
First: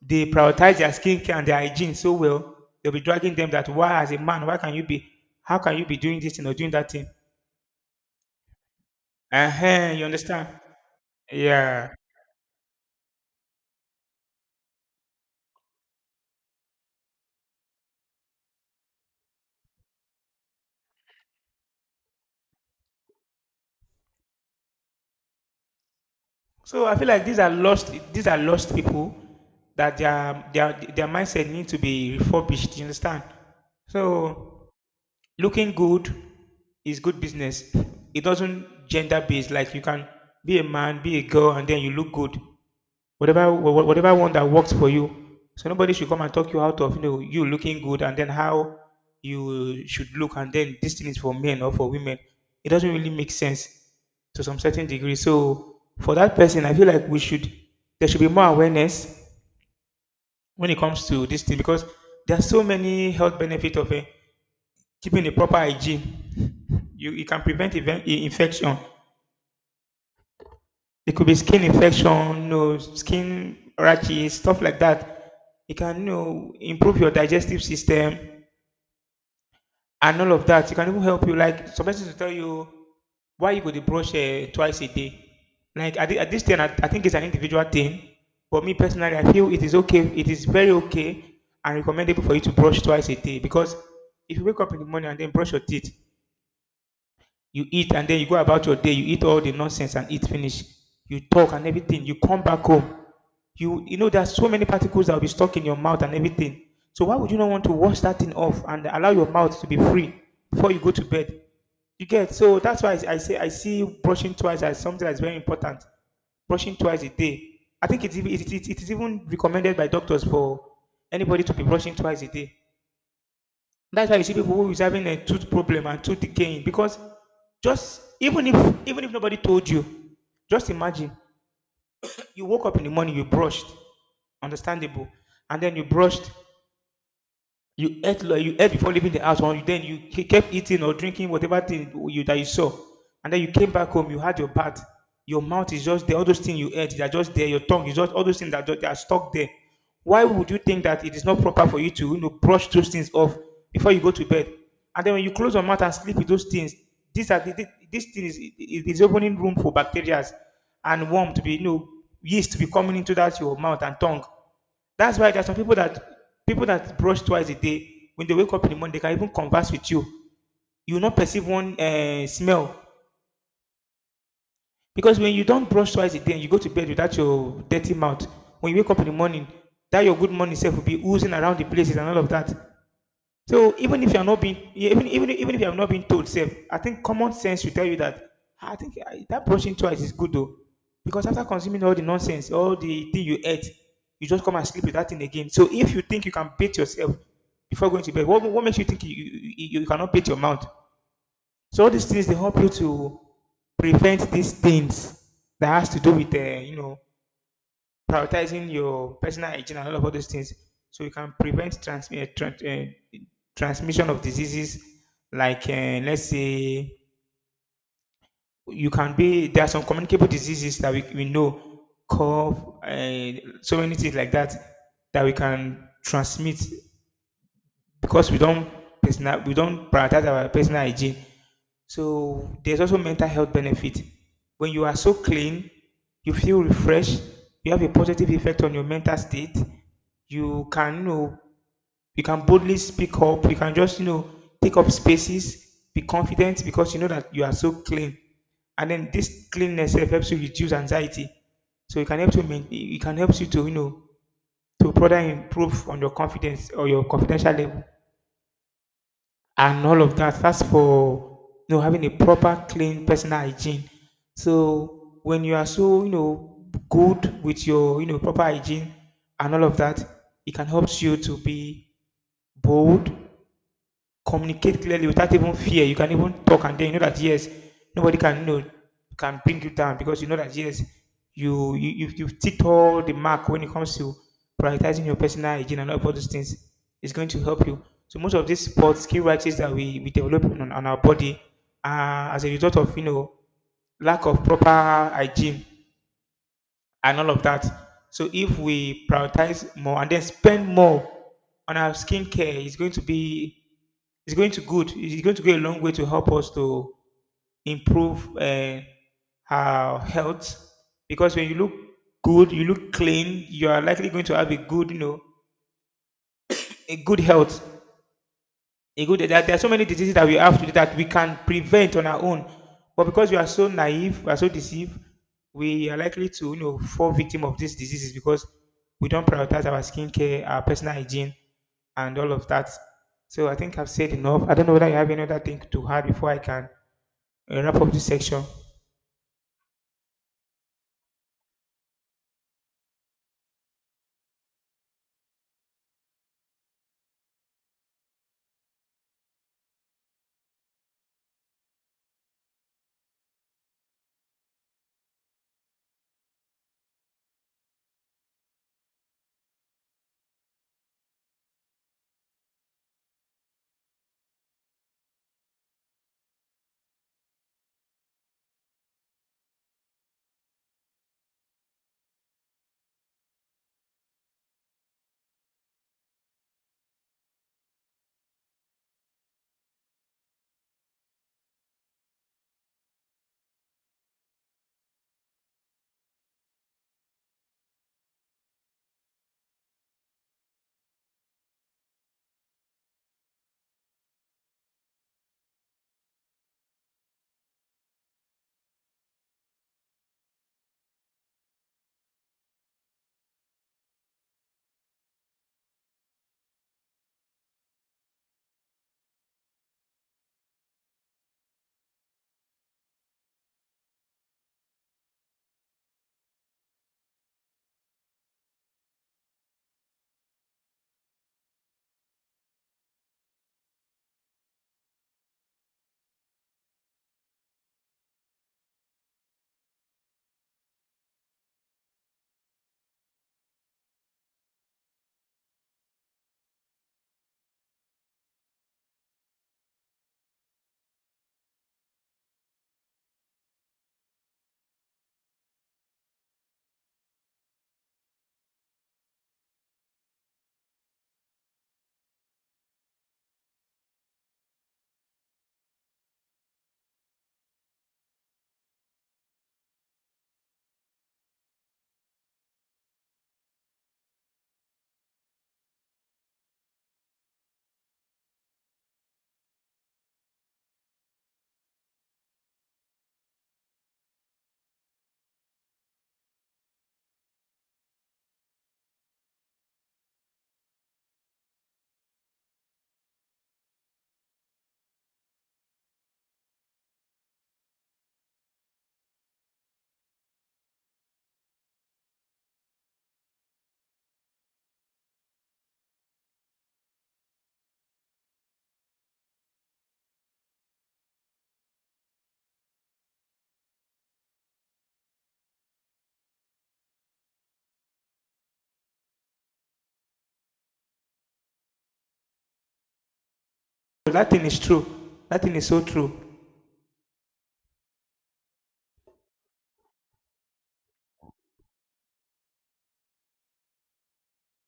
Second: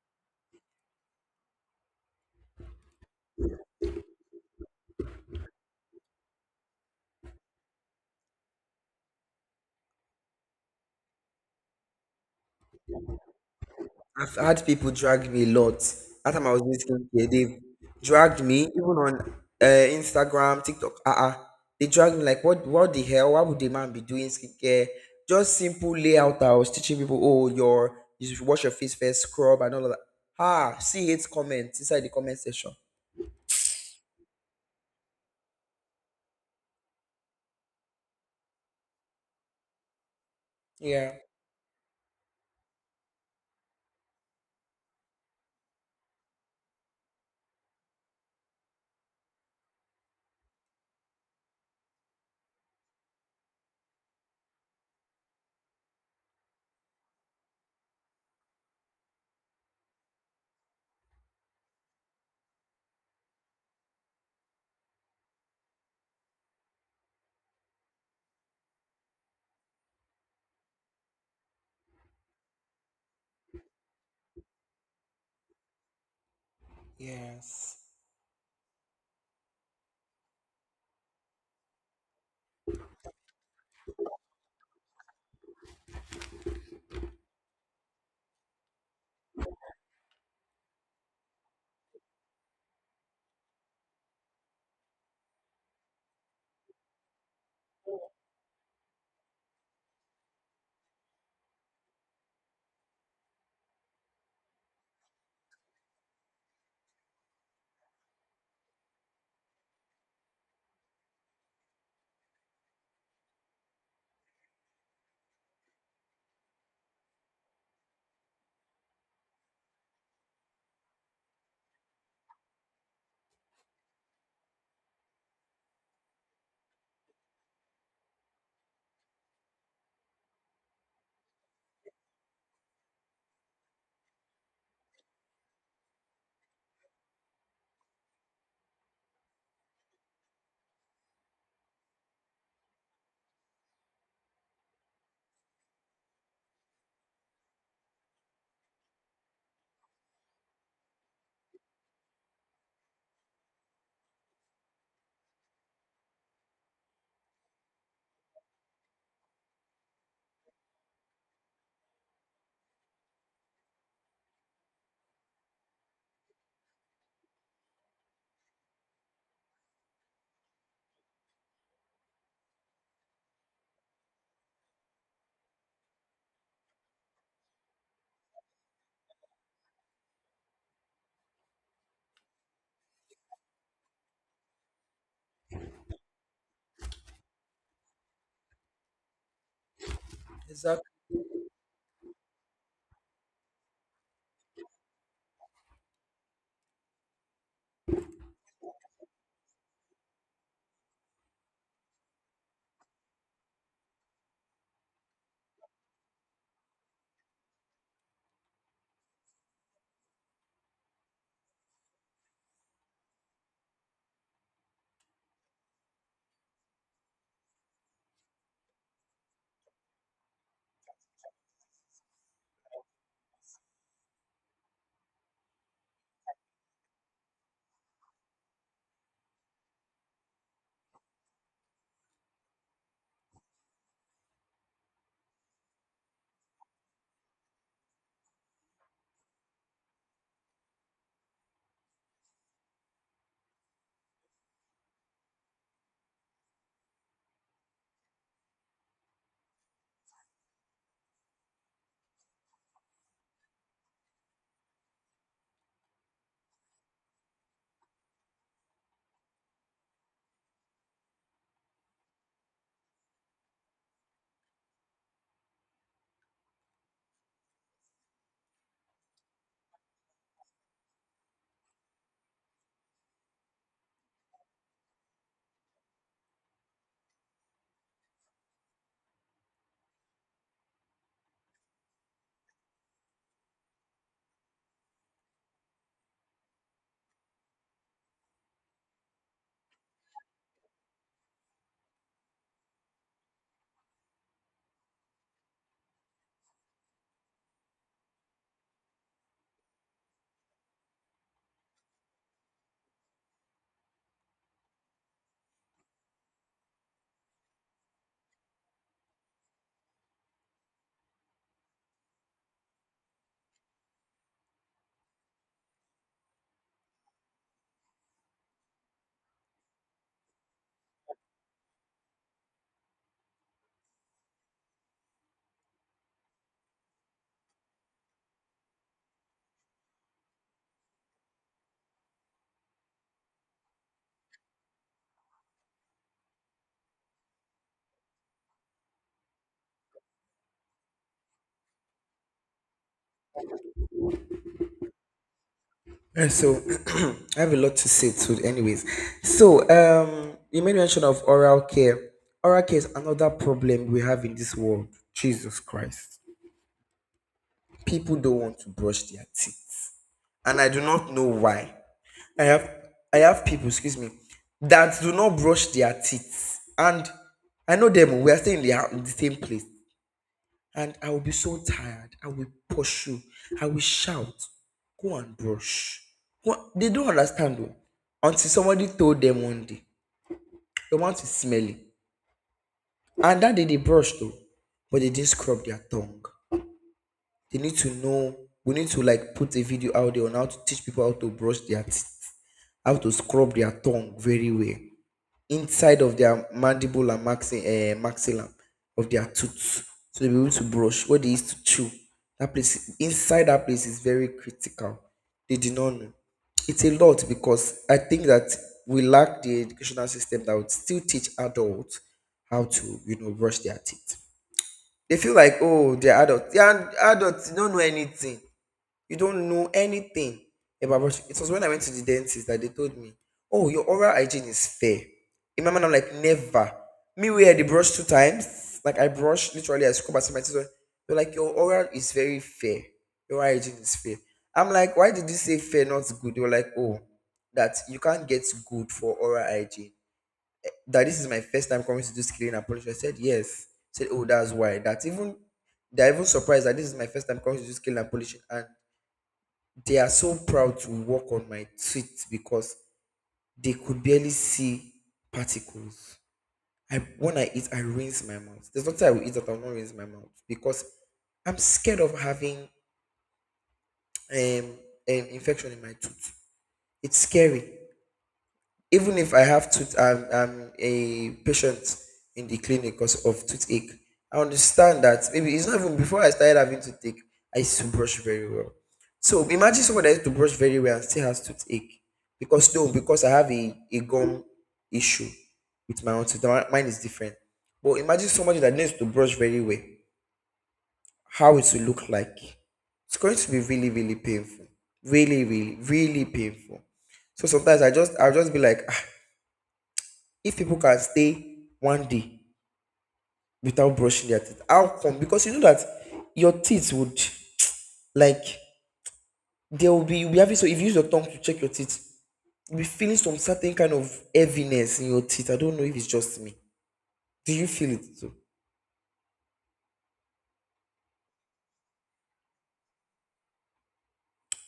Speaker 1: they prioritize their skincare and their hygiene so well. They'll be dragging them that why as a man, why can you be, how can you be doing this thing or doing that thing? Uh-huh, you understand? Yeah.
Speaker 2: I've had people drag me a lot. That time I was doing skincare, they dragged me even on Instagram, TikTok. Uh-uh. They dragged me like, what? What the hell? Why would the man be doing skincare? Just simple layout. I was
Speaker 1: So I
Speaker 2: teaching
Speaker 1: feel
Speaker 2: people.
Speaker 1: like
Speaker 2: Oh,
Speaker 1: these
Speaker 2: you
Speaker 1: are
Speaker 2: should wash your
Speaker 1: lost
Speaker 2: face
Speaker 1: people
Speaker 2: first, scrub, and all of
Speaker 1: that
Speaker 2: that. Ah,
Speaker 1: their
Speaker 2: see, it's
Speaker 1: mindset need to
Speaker 2: comments inside the
Speaker 1: be
Speaker 2: comment section.
Speaker 1: refurbished, you understand? So looking good is good business. It doesn't gender based, like you can be a man,
Speaker 2: Yeah.
Speaker 1: be a girl, and then you look good. What about whatever one that works for you? So nobody should come and talk you out of you know you looking good and then how you should look, and then this thing is for men or for women. It doesn't really make sense to some certain degree. So for that person, I feel like we should there should be more awareness when it comes to this thing, because there are so many health benefits of eh, keeping a proper hygiene. You can prevent even infection. It could be skin infection, no skin rashes, stuff like that. It can you know, improve your digestive
Speaker 2: Yes.
Speaker 1: system and all of that. It can even help you. Like some persons will tell you why you go to brush twice a day. Like at, at this thing, I think it's an individual thing. For me personally, I feel it is okay. It is very okay and recommendable for you to brush twice a day, because if you wake up in the morning and then brush your teeth, you eat and then you go about your day. You eat all the nonsense and eat finish. You talk and everything. You come back home. You know there's so many particles that will be stuck in your mouth and everything. So why would you not want to wash that thing off and allow your mouth to be free before you go to bed? You get, so that's why I say I see brushing twice as something that's very important. Brushing twice a day. I think it's it is even recommended by doctors for anybody to be brushing twice a day. That's why you see people who is having a tooth problem and tooth decaying because just even if nobody told you, just imagine you woke up in the morning, you brushed, understandable, and then you brushed, you ate before leaving the house, or then you kept eating or drinking whatever thing you that you saw, and then you came back home. You had your bath. Your mouth is just there. All those things you ate, they are just there. Your tongue is just all those things that they are stuck there. Why would you think that it is not proper for you to you know brush those things off before you go to bed? And then when you close your mouth and sleep with those things, these are this thing is it is opening room for bacteria and worm to be you know yeast to be coming into that your mouth and tongue. That's why there are some people that brush twice a day. When they wake up in the morning, they can even converse with you. You will not perceive one smell, because when you don't brush twice a day and you go to bed without your dirty mouth, when you wake up in the morning, that your good morning self will be oozing around the places and all of that. So even if you are not being even if you have not been told, safe, I think common sense should tell you that. "Ah, I think that brushing twice is good though,
Speaker 2: Exactly.
Speaker 1: because after consuming all the nonsense, all the thing you ate, you just come and sleep with that thing again. So if you think you can beat yourself before going to bed, what makes you think you cannot beat your mouth? So all these things they help you to prevent these things that has to do with you know prioritizing your personal hygiene and all of all those things, so you can prevent transmission of diseases, like let's say you can be there are some communicable diseases that we know, cough, so many things like that that we can transmit because we don't personal we don't prioritize our personal hygiene. So there's also mental health benefit. When you are so clean, you feel refreshed. You have a positive effect on your mental state. You can, you know, you can boldly speak up. You can just, you know, take up spaces. Be confident because you know that you are so clean. And then this cleanness sef helps you reduce anxiety. So it can help you it can help you to you know to further improve on your confidence or your confidential level and all of that. That's for you know having a proper, clean personal hygiene. So when you are so you know good with your you know proper hygiene and all of that, it can help you to be bold, communicate clearly without even fear. You can even talk and then you know that yes, nobody can you know can bring you down because you know that yes, you've ticked all the mark when it comes to prioritizing your personal hygiene and all of those things. It's going to help you. So most of these sports skill writers that we develop on our body are as a result of you know lack of proper hygiene and all of that. So if we prioritize more and then spend more on our skincare, it's going to be it's going to good. It's going to go a long way to help us to improve our health, because when you look good, you look clean, you are likely going to have a good, you know, a good health. A good. There are so many diseases that we have today that we can prevent on our own, but because we are so naive, we are so deceived, we are likely to, you know, fall victim of these diseases because we don't prioritize our skincare, our personal hygiene, and all of that. So I think I've said enough. I don't know whether you have any other thing to add before I can wrap up this section.
Speaker 2: And so I have a lot to say too, anyways. So you made mention of oral care. Oral care is another problem we have in this world. Jesus Christ. People don't want to brush their teeth. And I do not know why. I have I have people, excuse me, that do not brush their teeth. And I know them, we are staying in the, in the same place and I will be so tired. I will pursue. I will shout, go and brush. What they don't understand though. Until somebody told them one day, your mouth is smelly. And that day they brushed though, but they didn't scrub their tongue. They need to know. We need to like put a video out there on how to teach people how to brush their teeth, how to scrub their tongue very well. Inside of their mandible and maxilla of their tooth, so they'll be able to brush what they used to chew. That place, inside that place is very critical. They did not know. It's a lot because I think that we lack the educational system that would still teach adults how to you know brush their teeth. They feel like, oh, they're adults, they don't know anything. You don't know anything about brushing. It was when I went to the dentist that they told me, "Oh, your oral hygiene is fair." In my mind, I'm like, "Never." Me, where they brush two times, like I brush literally, I scrub as my teeth they're like, "Your oral is very fair. Your oral hygiene is fair." I'm like, "Why did you say fair, not good?" They were like, "Oh, that you can't get good for oral hygiene." That this is my first time coming to this clinic and polish. I said yes. I said, "Oh, that's why." That even they're even surprised that this is my first time coming to this clinic and polishing, and they are so proud to work on my teeth because they could barely see particles. I when I eat, I rinse my mouth. There's nothing I will eat that I'll not rinse my mouth because I'm scared of having um, infection in my tooth. It's scary. Even if I have tooth, I'm a patient in the clinic because of toothache. I understand that maybe it's not even before I started having toothache, I used to brush very well. So imagine someone that used to brush very well and still has toothache because no, because I have a gum issue with my own tooth. Now, mine is different. But imagine somebody that needs to brush very well, how it will look like. It's going to be really, really painful. Really, really, really painful. So sometimes I'll just be like, "Ah, if people can stay one day without brushing their teeth, how come? Because you know that your teeth would like, they will be, you'll be having, so if you use your tongue to check your teeth, you'll be feeling some certain kind
Speaker 1: So
Speaker 2: of
Speaker 1: that thing is true.
Speaker 2: heaviness in your
Speaker 1: That
Speaker 2: teeth.
Speaker 1: thing
Speaker 2: I
Speaker 1: is
Speaker 2: don't
Speaker 1: so
Speaker 2: know if it's
Speaker 1: true.
Speaker 2: just me. Do you feel it too?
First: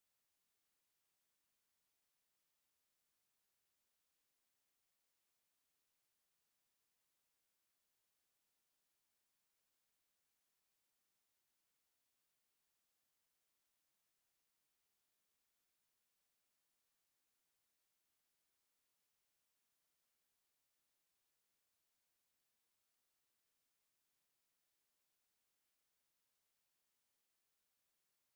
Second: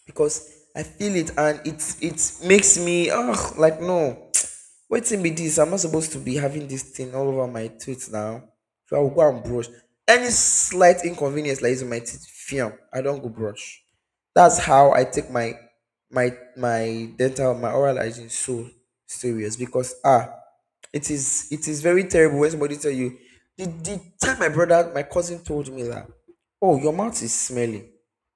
Speaker 2: Because I feel it, and it, it makes me oh like no. Wait till be this, I'm not supposed to be having this thing all over my teeth now, so I will go and brush. Any slight inconvenience like this with my teeth, fiam I don't go brush. That's how I take my dental, my oral hygiene so serious, because ah, it is very terrible when somebody tell you the time my brother, my cousin told me that, oh, your mouth is smelly.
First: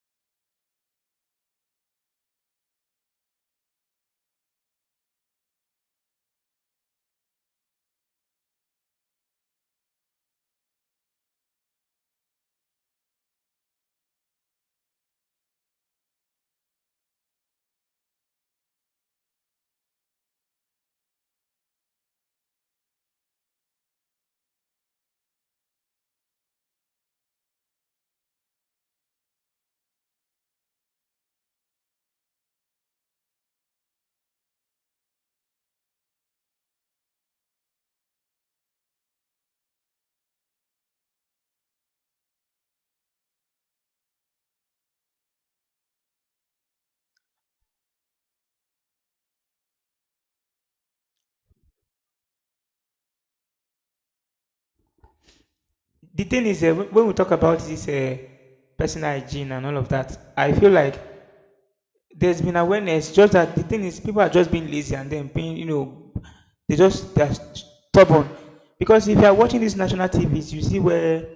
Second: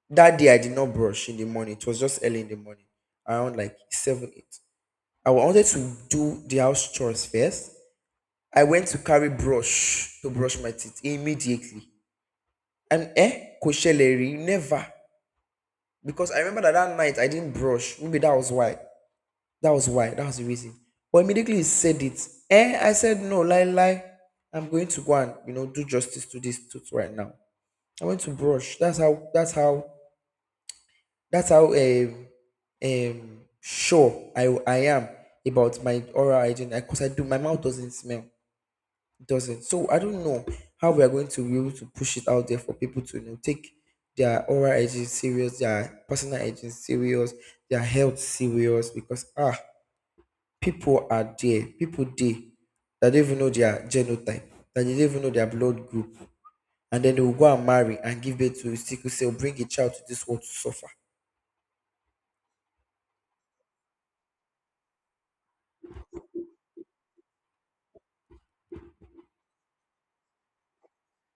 Speaker 2: That day I did not brush in the morning. It was just early in the morning, around like seven, eight. I wanted to do the house chores first. I went to carry brush to brush my teeth immediately. And eh, kosheleri, never. Because I remember that that night I didn't brush. Maybe that was why. That was why. That was the reason. But immediately he said it. Eh, I said no, lie, lie. I'm going to go and you know do justice to this tooth right now. I went to brush. That's how sure I am about my oral hygiene, because I do my mouth doesn't smell, it doesn't. So I don't know how we are going to be able to push it out there for people to you know take their oral hygiene serious, their personal hygiene serious, their health serious. Because ah, people there that don't even know their genotype, that they don't even know their blood group,
Speaker 1: The thing is,
Speaker 2: and
Speaker 1: when we
Speaker 2: then they
Speaker 1: talk
Speaker 2: will go
Speaker 1: about
Speaker 2: and
Speaker 1: this
Speaker 2: marry and give birth to a sickle
Speaker 1: personal
Speaker 2: cell,
Speaker 1: hygiene
Speaker 2: bring
Speaker 1: and
Speaker 2: a
Speaker 1: all of
Speaker 2: child to
Speaker 1: that,
Speaker 2: this world to
Speaker 1: I feel
Speaker 2: suffer.
Speaker 1: like there's been awareness. Just that the thing is, people are just being lazy and then being, you know, they're stubborn. Because if you are watching these national TVs, you see where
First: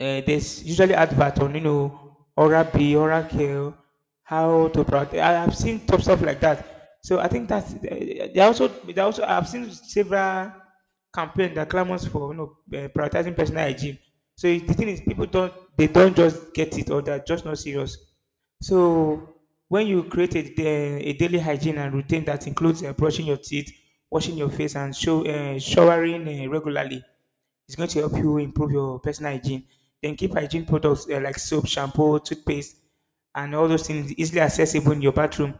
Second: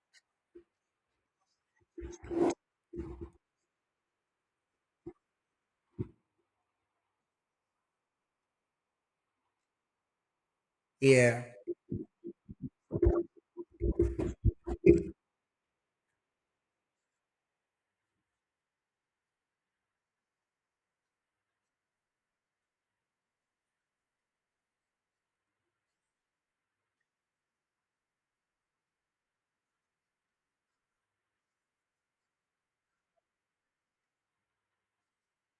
Speaker 1: there's usually advert on you know oral B, oral care, how to protect. I have seen top stuff like that. So I think that's they also I've seen several
Speaker 2: Yeah.
Speaker 1: campaign that clamors for you know prioritizing personal hygiene. So the thing is, people don't they don't just get it or they're just not serious. So when you create a, a daily hygiene and routine that includes brushing your teeth, washing your face, and showering regularly, it's going to help you improve your personal hygiene. Then keep hygiene products like soap, shampoo, toothpaste, and all those things easily accessible in your bathroom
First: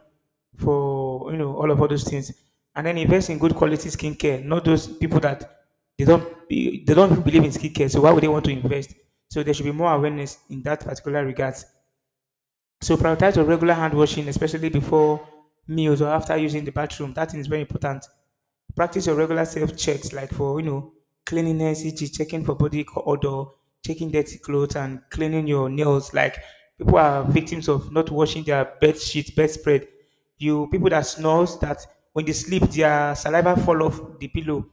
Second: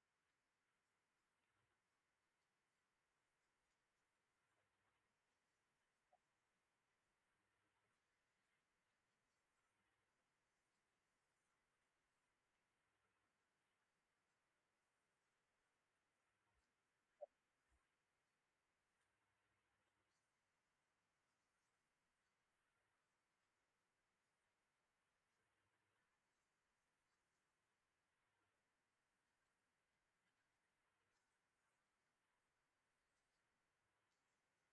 Speaker 1: for you know all of all those things. And then invest in good quality skincare. Not those people that they don't believe in skincare, so why would they want to invest? So there should be more awareness in that particular regards. So prioritize your regular hand washing, especially before meals or after using the bathroom. That thing is very important. Practice your regular self checks, like for you know cleanliness, e.g., checking for body odor, checking dirty clothes, and cleaning your nails. Like people are victims of not washing their bed sheet, bedspread. You people that snores that when they sleep, their saliva fall off the pillow.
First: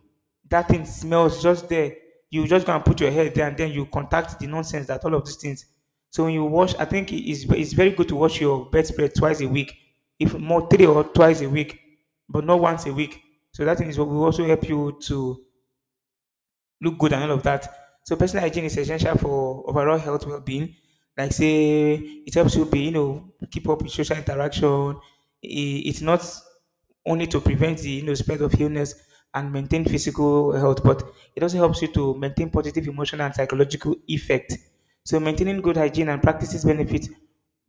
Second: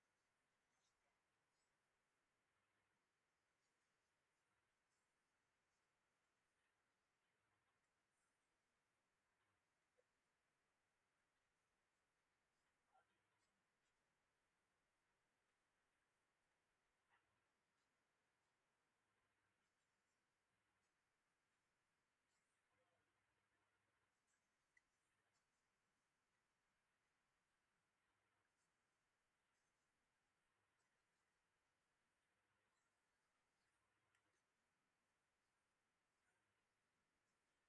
Speaker 1: That thing smells just there. You just go and put your head there, and then you contact the nonsense that all of these things. So when you wash, I think it's very good to wash your bedspread twice a week, if more three or twice a week, but not once a week. So that thing is what will also help you to look good and all of that. So personal hygiene is essential for overall health well-being. Like say, it helps you be, you know, keep up with social interaction. It's not only to prevent the, you know, spread of illness and maintain physical health, but it also helps you to maintain positive emotional and psychological effect. So maintaining good hygiene and practices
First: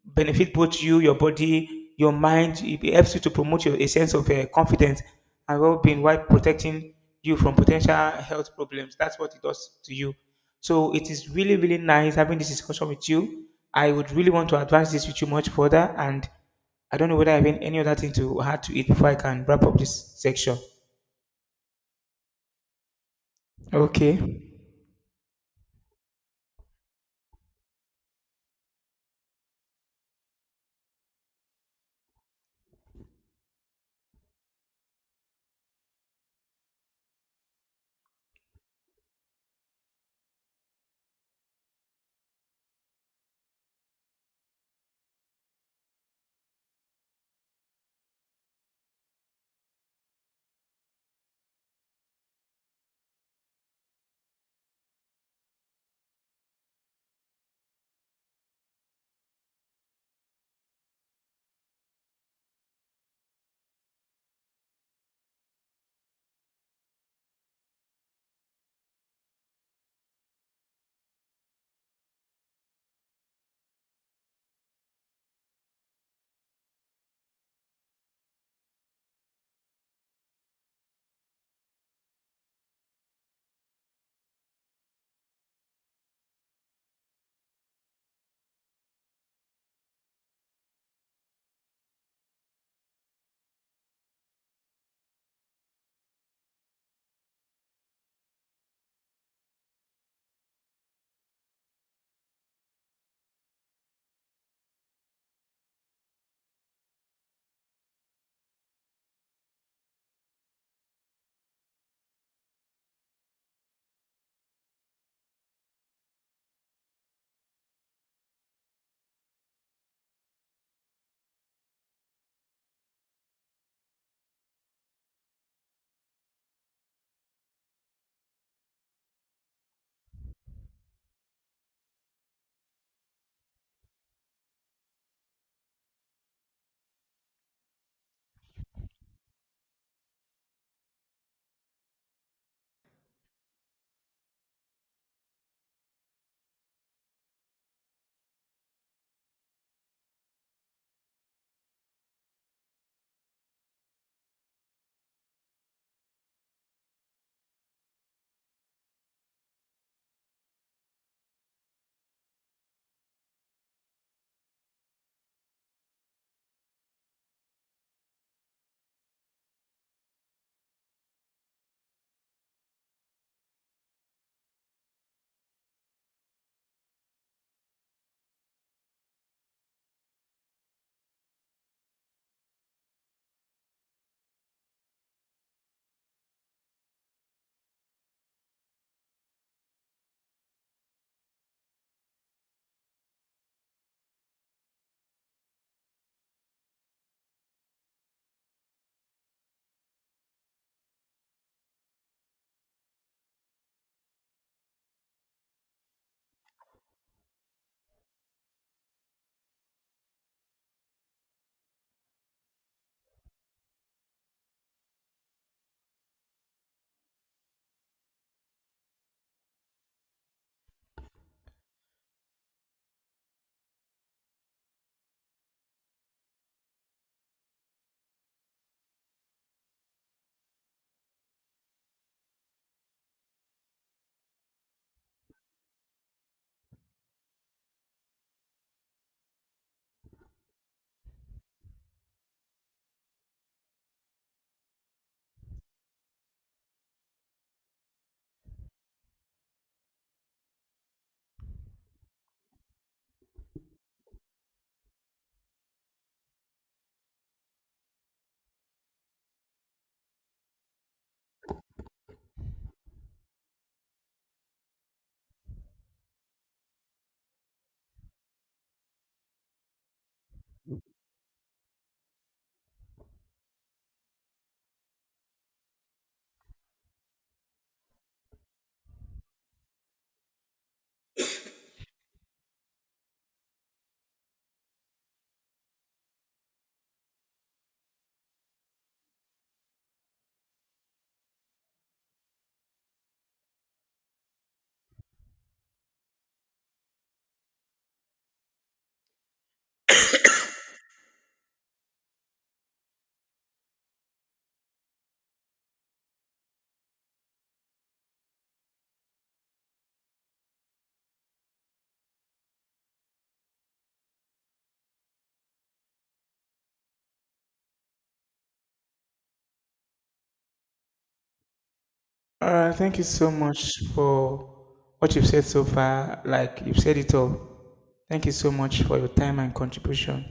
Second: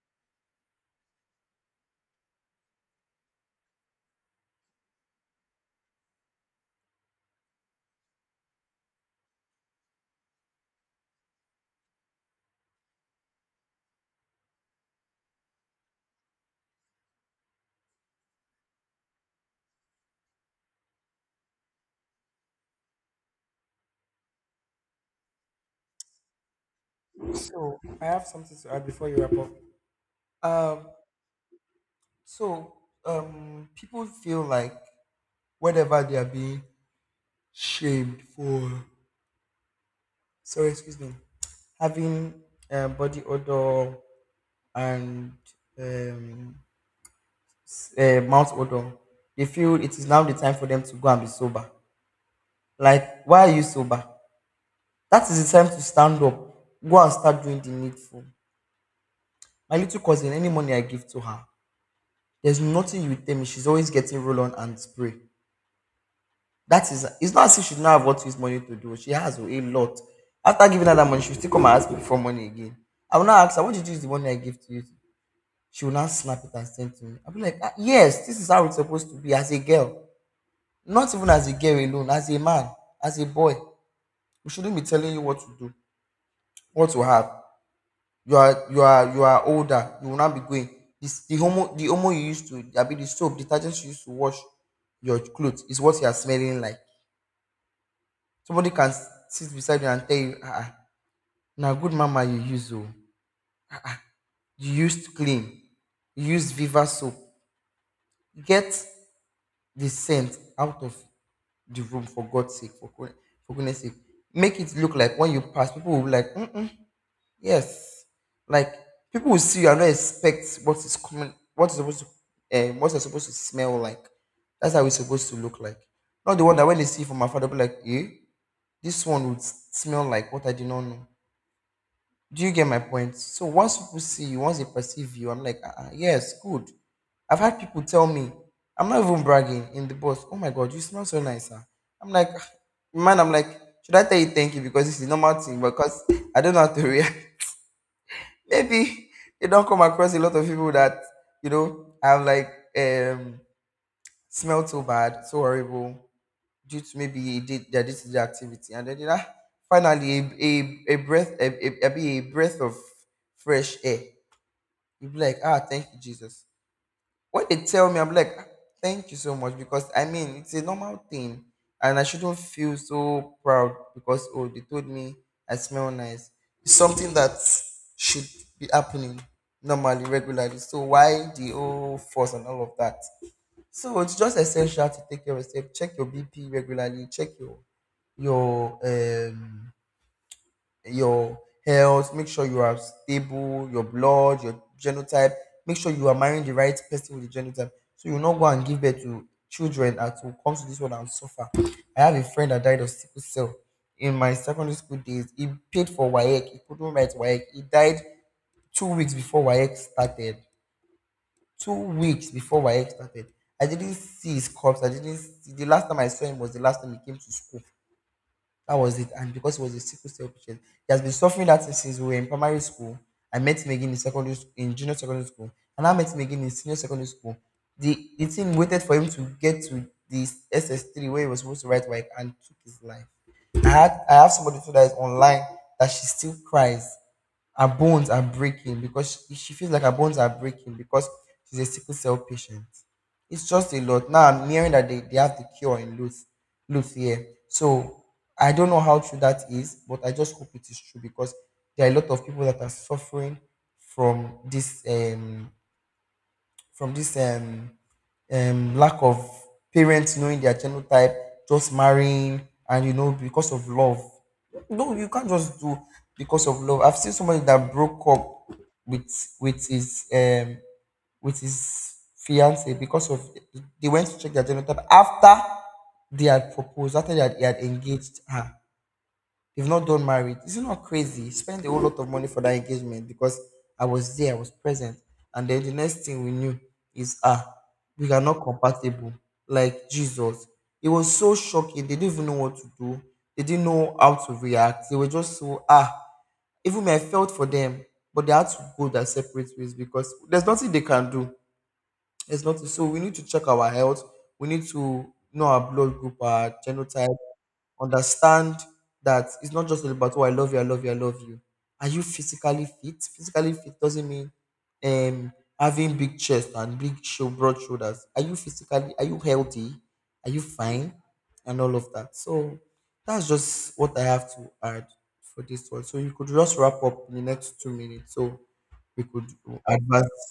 Speaker 1: benefit both you, your body, your mind. It helps you to promote your, a sense of confidence and well-being while protecting you from potential health problems. That's what it does to you. So it is really, really nice having this discussion with you. I would really want to advance this with you much further, and I don't know whether I have any other thing to add to it before I can wrap up this section. Okay.
Speaker 2: So I have something to add before you wrap up. Um, so people feel like whenever they are being shamed for, sorry, excuse me, having body odor and um, mouth odor, they feel it is now the time for them to go and be sober. Like, why are you sober? That is the time to stand up, go and start doing the needful. My little cousin, any money I give to her, there's nothing you will tell me. She's always getting roll on and spray. That is, it's not as if she did not have what to use money to do. She has a lot. After giving her that money, she will still come and ask me for money again. I will now ask her, what did you use the money I gave to you? She will now snap it and send to me. I'll be like, "Ah, yes, this is how it's supposed to be as a girl. Not even as a girl alone, as a man, as a boy. We shouldn't be telling you what to do, what to have. You are older, you will not be going this, the homo you used to I mean, the soap detergent you used to wash your clothes is what you are smelling like. Somebody can sit beside you and tell you, ah, ah, na good mama you use, oh, you used clean, you used Viva soap. Get the scent out of the room for God's sake, for goodness sake. Make it look like when you pass, people will be like, mm. Yes. Like, people will see you and not expect what is coming, what is supposed to, what you're supposed to smell like. That's how it's supposed to look like. Not the one that when they see from afar, they'll be like, eh, this one would smell like what I did not know. Do you get my point? So once people see you, once they perceive you, I'm like, ah, ah, yes, good. I've had people tell me, I'm not even bragging, in the bus, oh my God, you smell so nice, huh? I'm like, ah, man, I'm like, should I tell you thank you because this is normal thing? Because I don't know how to react. Maybe you don't come across a lot of people that have like um smelled so bad, so horrible due to maybe did their day-to-day activity, and then finally a breath of fresh air. You'll be like, ah, thank you, Jesus. When they tell me, I'm like, "Ah, thank you so much, because I mean, it's a normal thing and I shouldn't feel so proud because, oh, they told me I smell nice. It's something that should be happening normally, regularly. So why the whole force and all of that? So it's just essential to take care of yourself, check your BP regularly, check your, um, your health, make sure you are stable, your blood, your genotype, make sure you are marrying the right person with the genotype. So you will not go and give birth to children that will come to this world and suffer. I have a friend that died of sickle cell in my secondary school days. He paid for WAEC, he couldn't write WAEC. He died 2 weeks before WAEC started. 2 weeks before WAEC started. I didn't see his corpse. I didn't see, the last time I saw him was the last time he came to school. That was it. And because he was a sickle cell patient, he has been suffering that since we were in primary school. I met him again in secondary school, in junior secondary school, and I met him again in senior secondary school. The team waited for him to get to the SS3, where he was supposed to write, work and took his life. I have somebody too that is online, that she still cries, her bones are breaking, because she feels like her bones are breaking because she's a sickle cell patient. It's just a lot. Now I'm hearing that they have the cure in Luth here. So I don't know how true that is, but I just hope it is true, because there are a lot of people that are suffering from this from this um, lack of parents knowing their genotype, just marrying, and because of love. No, you can't just do because of love. I've seen somebody that broke up with with his um with his fiance because of, they went to check their genotype after they had proposed, he had engaged her. They've not done marriage. Is it not crazy? Spend a whole lot of money for that engagement, because I was there, I was present. And then the next thing we knew is, ah, we are not compatible. Like, Jesus. It was so shocking. They didn't even know what to do. They didn't know how to react. They were just so ah. Even me, I felt for them, but they had to go their separate ways because there's nothing they can do. There's nothing. So we need to check our health. We need to know our blood group, our genotype, understand that it's not just about, oh, I love you, I love you, I love you. Are you physically fit? Physically fit doesn't mean um having big chest and big show broad shoulders. Are you physically are you healthy? Are you fine? And all of that. So
Speaker 1: Thank you
Speaker 2: that's
Speaker 1: so
Speaker 2: just
Speaker 1: much
Speaker 2: what I have to
Speaker 1: for
Speaker 2: add
Speaker 1: what you've
Speaker 2: for
Speaker 1: said so
Speaker 2: this one. So you
Speaker 1: far.
Speaker 2: could just
Speaker 1: Like you've
Speaker 2: wrap
Speaker 1: said
Speaker 2: up
Speaker 1: it
Speaker 2: in the
Speaker 1: all.
Speaker 2: next 2 minutes
Speaker 1: Thank you
Speaker 2: so
Speaker 1: so much for
Speaker 2: we
Speaker 1: your
Speaker 2: could
Speaker 1: time and
Speaker 2: advance.
Speaker 1: contribution.